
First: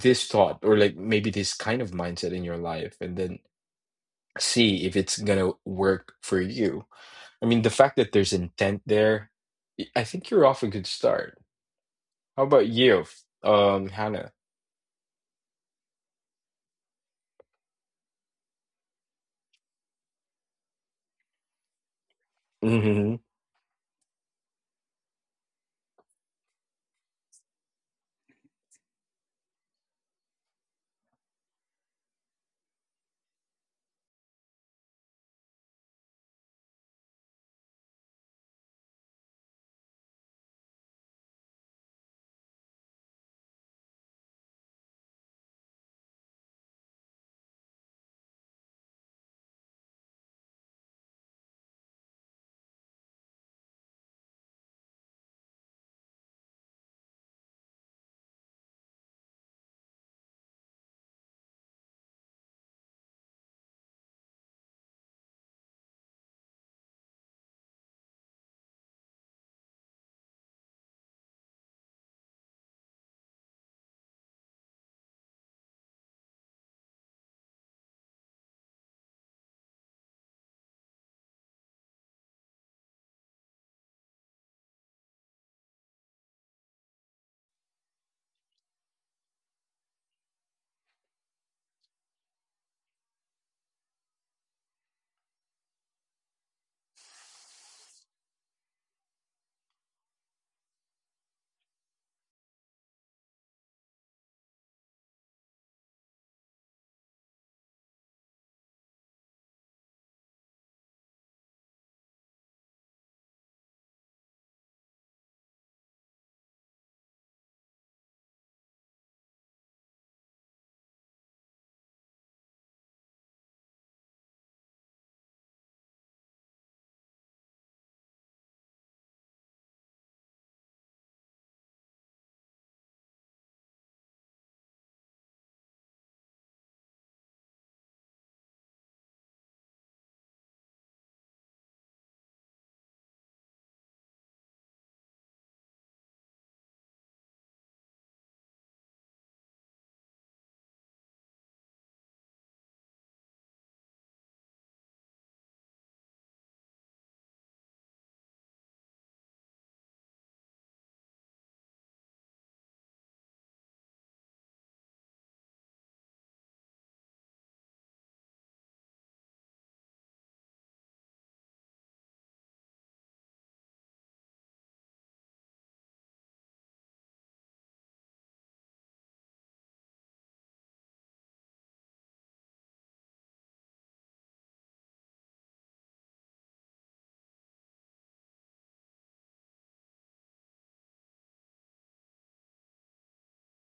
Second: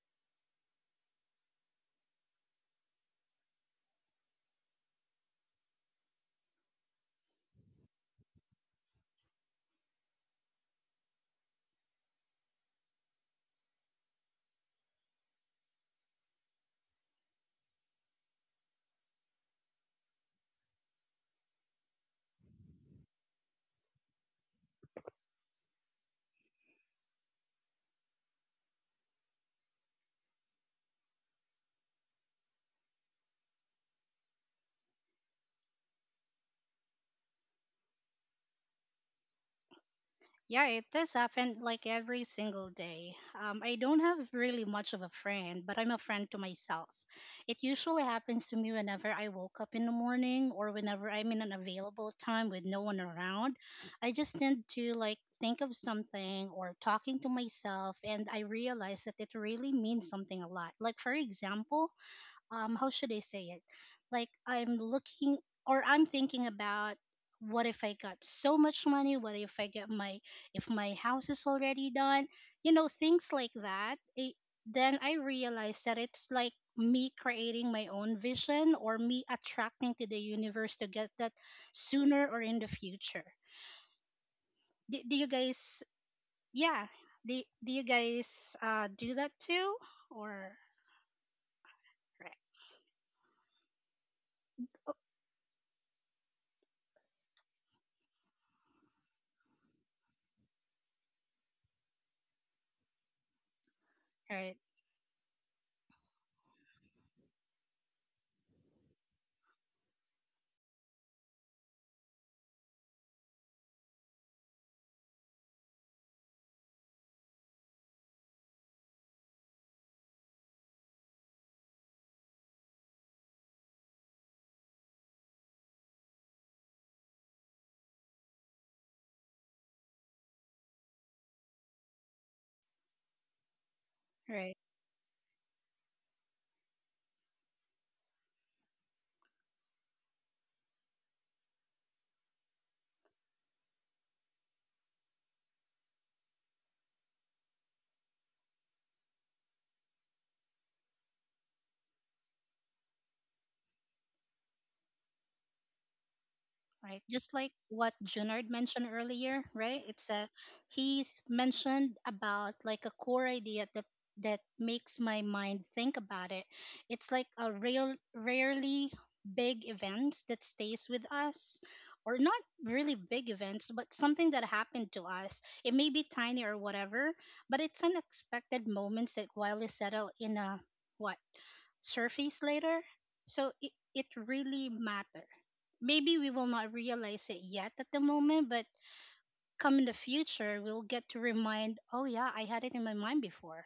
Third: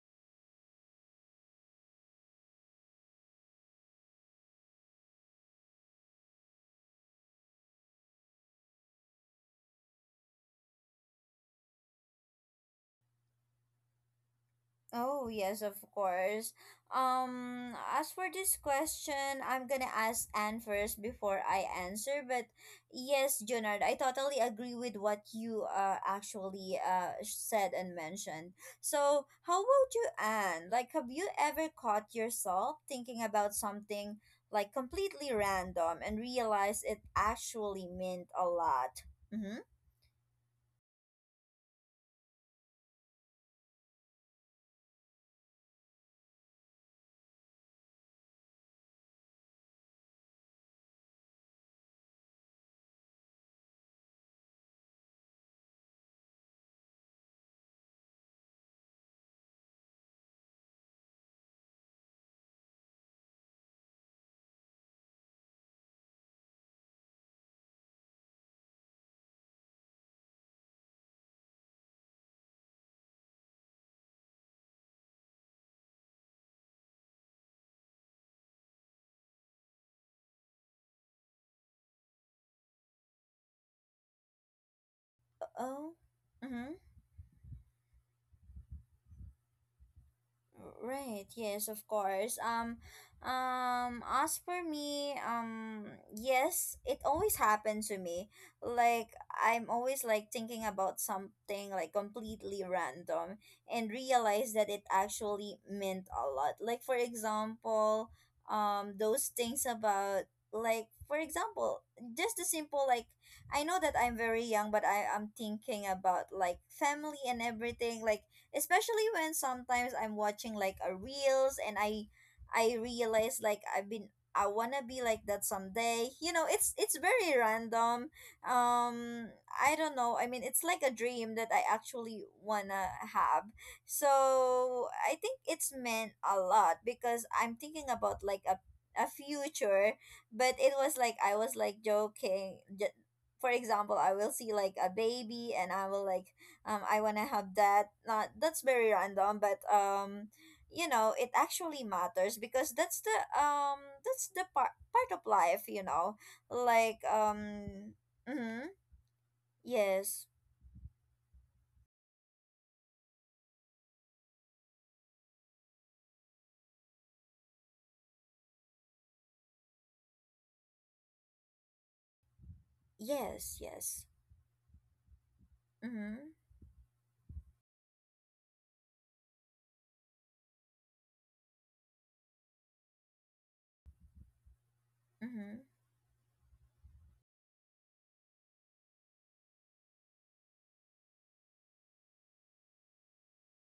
Speaker 2: or like maybe this kind of mindset in your life, and then see if it's gonna work for you. I mean, the fact that there's intent there, I think you're off a good start. How about you, Hannah?
Speaker 1: Oh, yes, of course. As for this question, I'm gonna ask Anne first before I answer. But
Speaker 2: hmm
Speaker 1: yes, Junard, I totally agree with what you actually said and mentioned. So, how about you, Anne? Like, have you ever caught yourself thinking about something like completely random and realized it actually meant a lot? Mm-hmm.
Speaker 3: Yeah, it does happen like every single day. I don't have really much of a friend, but I'm a friend to myself. It usually happens to me whenever I woke up in the morning or whenever I'm in an available time with no one around. I just tend to like think of something or talking to myself, and I realize that it really means something a lot. Like, for example, how should I say it? Like I'm looking or I'm thinking about what if I got so much money? What if I get my if my house is already done? You know, things like that. Then I realized that it's like me creating my own vision or me attracting to the universe to get that sooner or in the future. Do, do you guys
Speaker 1: Oh. Mm-hmm.
Speaker 3: yeah, do you guys do that too or
Speaker 1: Right, yes, of
Speaker 3: right
Speaker 1: course. As for me, yes, it always happened to me. Like I'm always like thinking about something like completely random and realize
Speaker 3: right
Speaker 1: that it actually meant a lot. Like for example, those things about, like for example, just the simple like, I know that I'm very young, but I am thinking about like family and everything, like especially when sometimes I'm watching like a reels and I realize, like I wanna be like that someday. You know, it's very random. Um I don't know. I mean it's like a dream that I actually wanna have.
Speaker 3: right
Speaker 1: So I think it's meant a lot because I'm thinking about like a future, but it was like I was like joking. For example, I will see like a baby and I will like, I want to have that, not that's very random, but it actually matters because that's the part of life, like,
Speaker 3: right? Just like what Junard
Speaker 1: mm-hmm,
Speaker 3: mentioned earlier, right? It's
Speaker 1: yes,
Speaker 3: a he's mentioned about like a core idea that makes my mind think about it. It's like a real rarely big events that stays with us or not really big
Speaker 1: yes,
Speaker 3: events but
Speaker 1: yes.
Speaker 3: something that happened to us, it may be
Speaker 1: Mm-hmm.
Speaker 3: tiny or whatever, but it's unexpected moments that quietly settle in a what surface later. So it really matter.
Speaker 1: Mm-hmm.
Speaker 3: Maybe we will not realize it yet at the moment, but come in the future, we'll get to remind, oh yeah, I had it in my mind before,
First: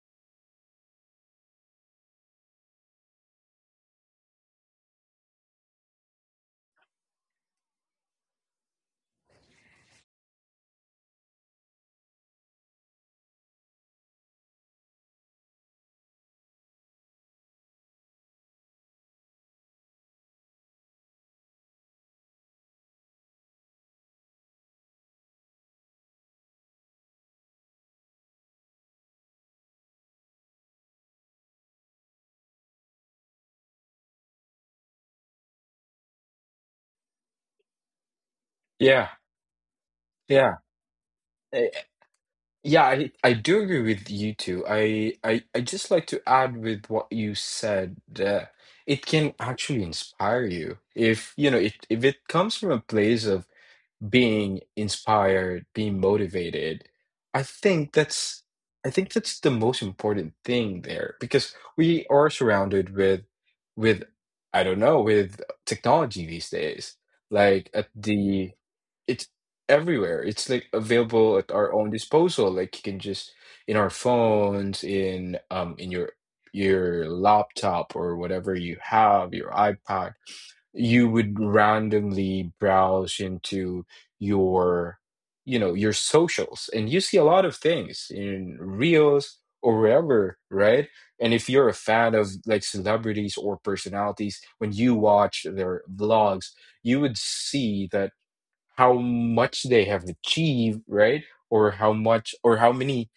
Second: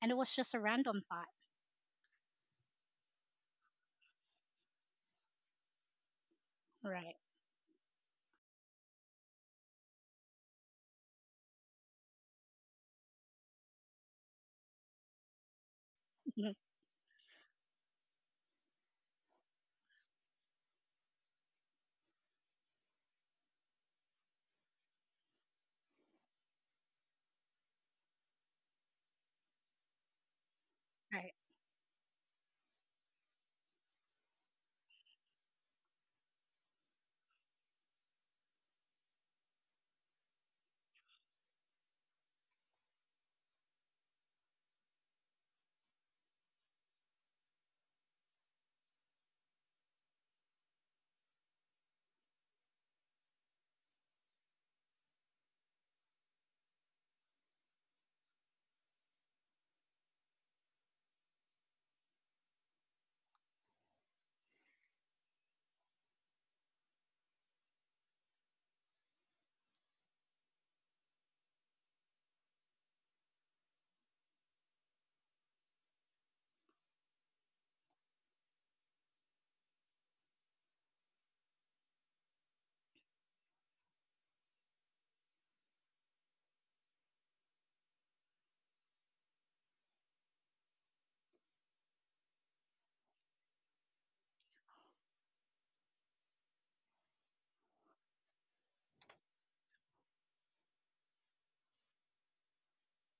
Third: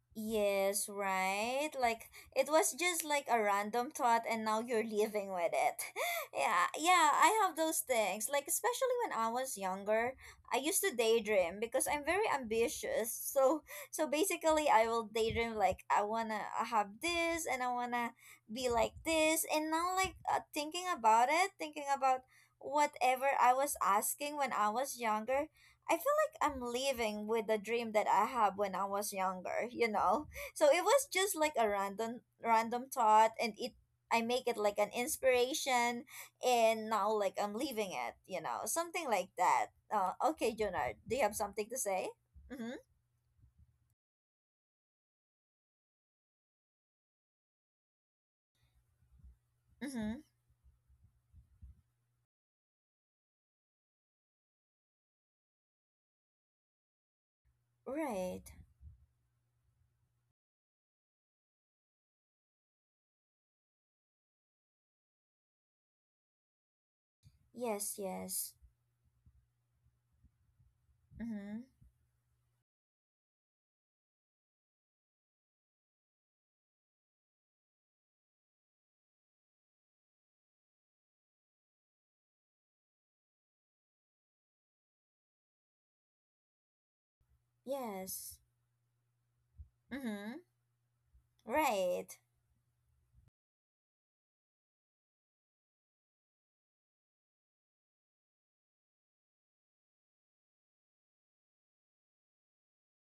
Speaker 3: and it was just a
Speaker 1: Yes,
Speaker 3: random thought.
Speaker 1: right? Like it was just like a random thought and now you're living with it. Yeah, yeah,
Speaker 3: Right.
Speaker 1: I have those things. Like especially when I was younger, I used to daydream because I'm very ambitious. So basically I will daydream like I want to have this and I want to be like this, and now like thinking about it, thinking about whatever I was asking when I was younger, I feel I'm living with the dream that I have when I was younger, you know? So it was
Speaker 3: Right,
Speaker 1: just like a random thought, and it I make it like an inspiration, and now like I'm living it, something
Speaker 2: Yeah,
Speaker 1: like that. Okay,
Speaker 2: yeah.
Speaker 1: Jonah, do you have something
Speaker 2: Eh,
Speaker 1: to say? Mm-hmm.
Speaker 2: yeah. I do agree with you too. I just like to add with what you said that it can actually
Speaker 1: Mm-hmm.
Speaker 2: inspire you, if you know it, if it comes from a place of being inspired, being motivated. I think
Speaker 1: Right.
Speaker 2: that's I think that's the most important thing there, because we are surrounded with with I don't know, with technology these days. Like at
Speaker 1: Yes,
Speaker 2: the
Speaker 1: yes.
Speaker 2: It's everywhere. It's like available at
Speaker 1: Mm-hmm.
Speaker 2: our own disposal. Like you can just, in our phones, in your laptop or whatever you have, your iPad, you would randomly browse into your, you know, your socials, and you see a lot of things
Speaker 1: Yes.
Speaker 2: in reels or
Speaker 1: Mm-hmm.
Speaker 2: wherever, right? And if you're a fan
Speaker 1: Right.
Speaker 2: of like celebrities or personalities, when you watch their vlogs, you would see that how much they have achieved, right? Or how much or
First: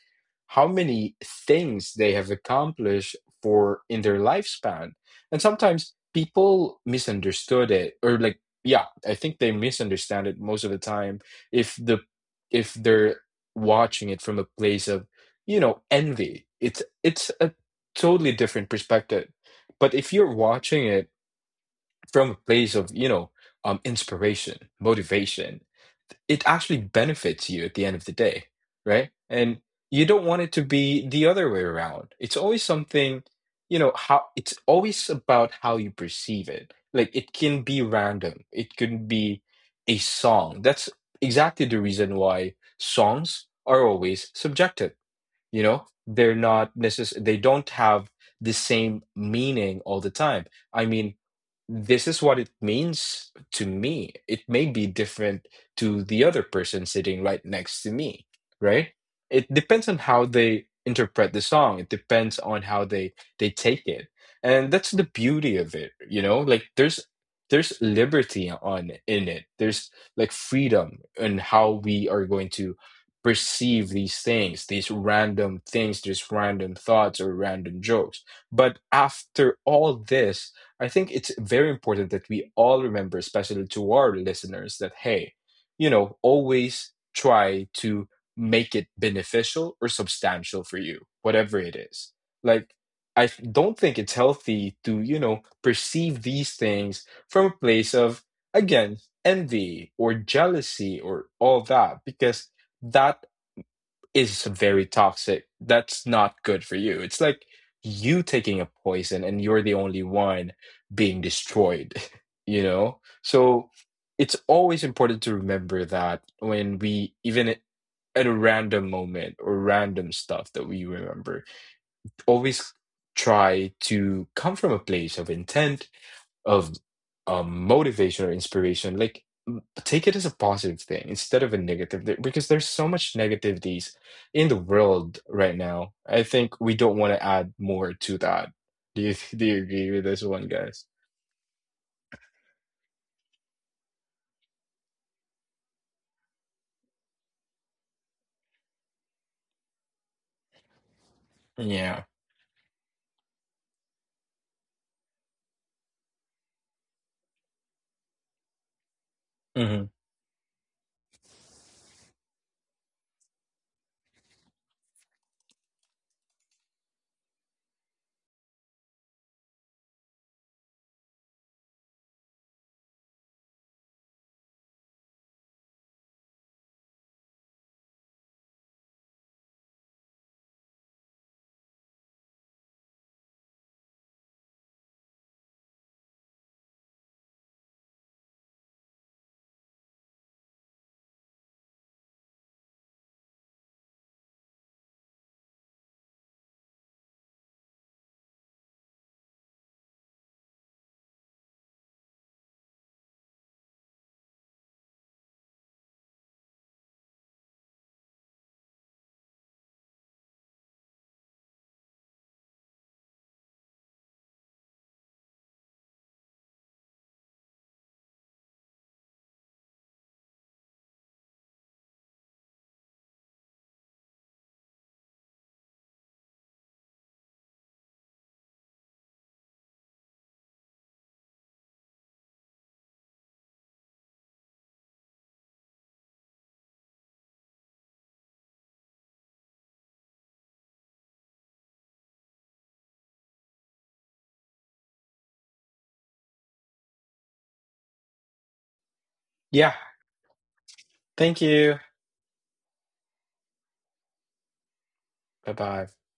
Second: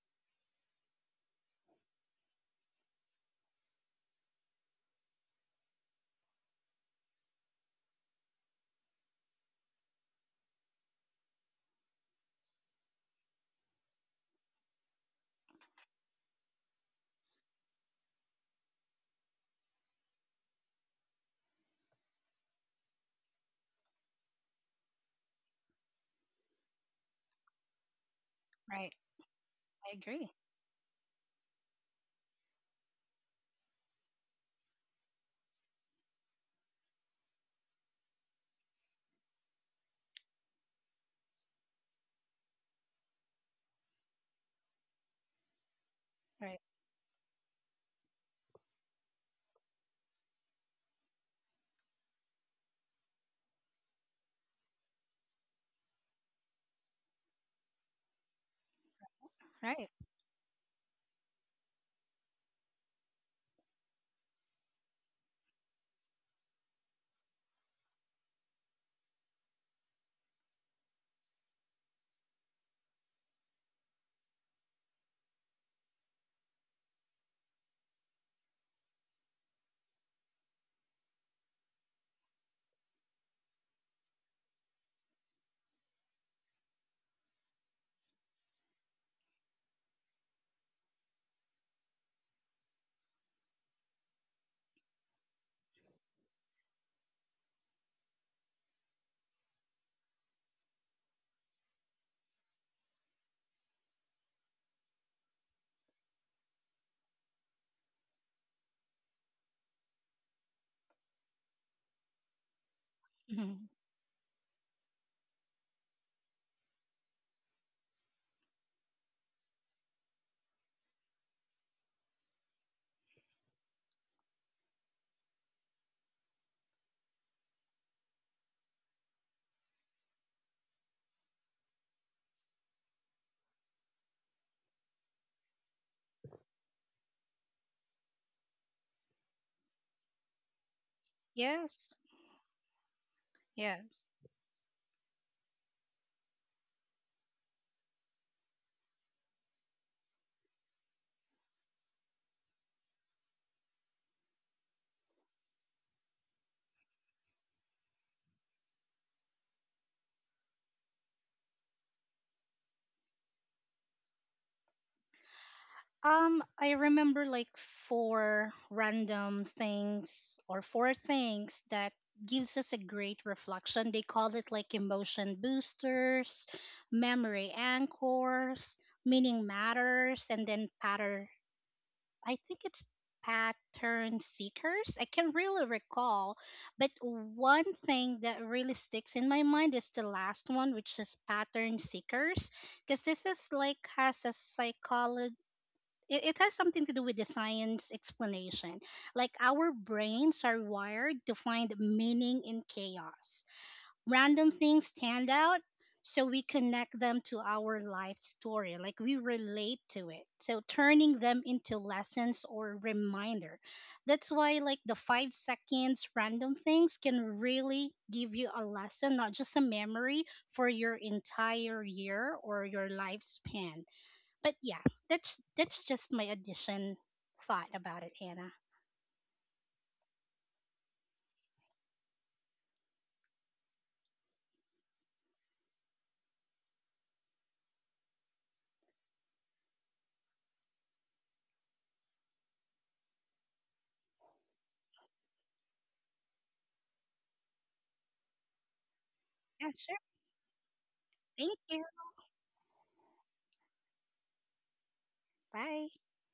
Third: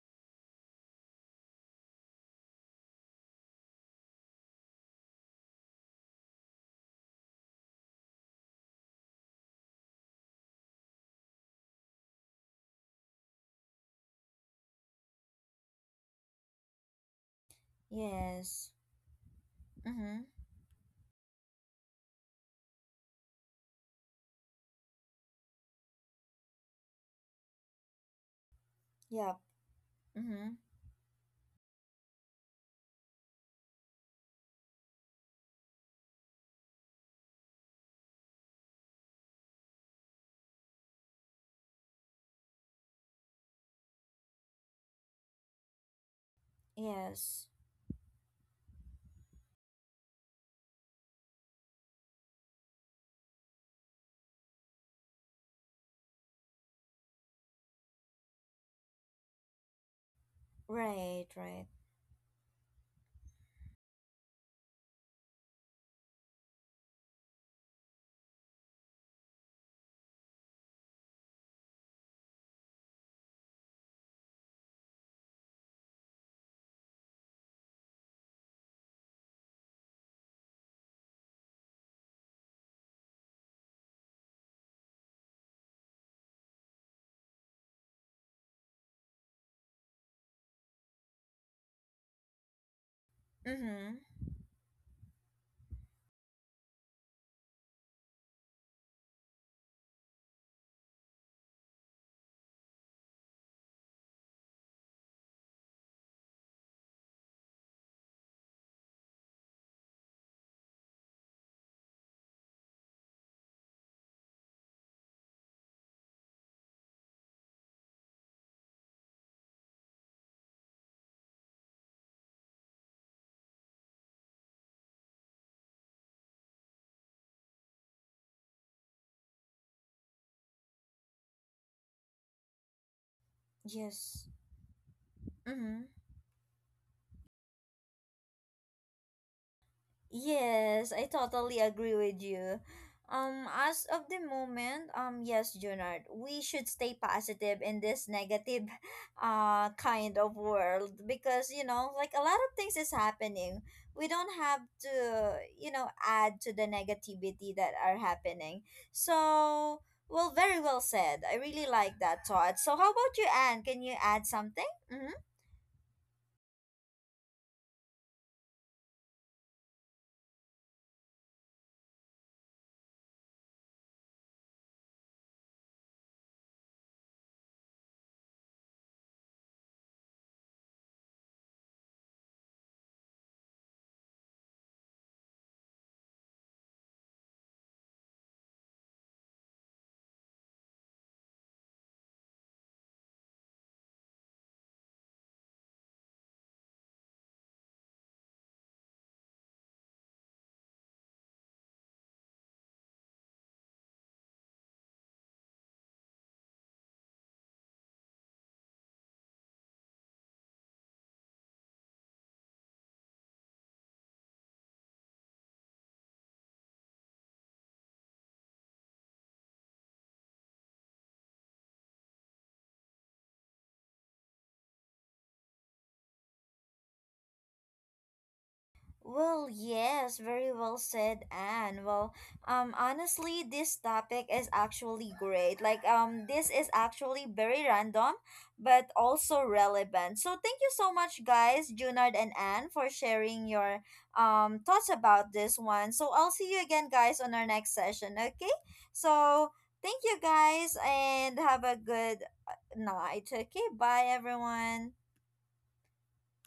Speaker 2: how many things they have accomplished for in their lifespan. And sometimes people misunderstood it, or like, yeah, I think they misunderstand it most of the time. if the if they're watching it from a place of, you know, envy, it's a totally different
Speaker 1: Yes.
Speaker 2: perspective. But if
Speaker 1: Mm-hmm.
Speaker 2: you're watching it from a place of, you know, inspiration, motivation, it actually benefits you at the end of the day,
Speaker 3: right.
Speaker 2: right?
Speaker 1: Yep.
Speaker 2: And
Speaker 3: I
Speaker 2: you don't
Speaker 3: agree.
Speaker 2: want
Speaker 1: Mm-hmm.
Speaker 2: it to be the other way around. It's always something, you know, how it's always about how you perceive it. Like it can be random. It can be a song. That's exactly the reason why songs are always subjective. You know, they're
Speaker 3: Right,
Speaker 2: not necess- they
Speaker 1: Yes.
Speaker 2: don't have the same meaning all the time. I mean, this is what it means to me. It may be different to the other person sitting right next to me, right? It depends
Speaker 3: right.
Speaker 2: on how they
Speaker 1: Right,
Speaker 2: interpret the
Speaker 1: right.
Speaker 2: song. It depends on how they take it. And that's the beauty of it, you know? Like there's liberty on in it. There's like freedom in how we are going to perceive these things, these random thoughts or random jokes. But after all this, I think it's very important that we all remember, especially to our listeners, that hey, you know, always try to make it beneficial or substantial for you, whatever it is. Like, don't think it's
Speaker 1: Mm-hmm.
Speaker 2: healthy to, you know, perceive these things from a place of, again, envy or jealousy or all that, because that is very toxic. That's not good for you. It's like you taking a poison and you're the only one being destroyed, you know? So
Speaker 3: Mhm.
Speaker 2: it's always important to remember that when we, even at a random moment or random stuff that we remember, always try to come from a place of intent of motivation or inspiration, like take it as a positive thing instead of a negative, because there's so much negativities
Speaker 1: Yes.
Speaker 2: in the world right
Speaker 1: Mm-hmm.
Speaker 2: now. I think we don't want to add more to that. Do you do you agree with this one, guys?
Speaker 1: Yes, I totally agree
Speaker 3: Yes,
Speaker 1: with you. As of
Speaker 3: yes.
Speaker 1: the moment, yes, Junard, we should stay positive in this negative, kind of world, because
Speaker 2: Yeah.
Speaker 1: like a lot of things is happening. We don't have to add to the negativity that are happening.
Speaker 2: Hmm.
Speaker 1: So, well, very well said. I really like that thought. So, how about you, Anne? Can you add something? Mm-hmm.
Speaker 3: I remember like four random things or four things that gives us a great reflection. They called it like emotion boosters, memory anchors, meaning matters, and then pattern. I think it's pattern seekers. I can really recall, but one thing that really sticks in my mind is the last one, which is pattern seekers because this is like has a psychology it has something to do with the science explanation. Like our brains are wired to find meaning in chaos. Random things stand out, so we connect them to our life story. Like we relate to it. So turning them into lessons or reminder. That's why, like, the 5 seconds random things can really give you a lesson, not just a memory for your entire year or your lifespan. But yeah, that's just my addition thought about it, Hannah.
Speaker 1: Well, yes, very well said, Anne. Well, honestly, this topic is actually great. Like, this is actually very random, but also relevant. So, thank you so much, guys, Junard and Anne, for sharing your thoughts about this one. So, I'll see you again, guys, on our next session. Okay, so
Speaker 2: Yeah.
Speaker 3: Yeah,
Speaker 1: thank
Speaker 3: sure.
Speaker 1: you, guys,
Speaker 2: Thank
Speaker 1: and
Speaker 3: Thank
Speaker 1: have
Speaker 2: you.
Speaker 1: a
Speaker 3: you.
Speaker 1: good night. Okay, bye, everyone.
Speaker 2: Bye bye.
Speaker 3: Bye.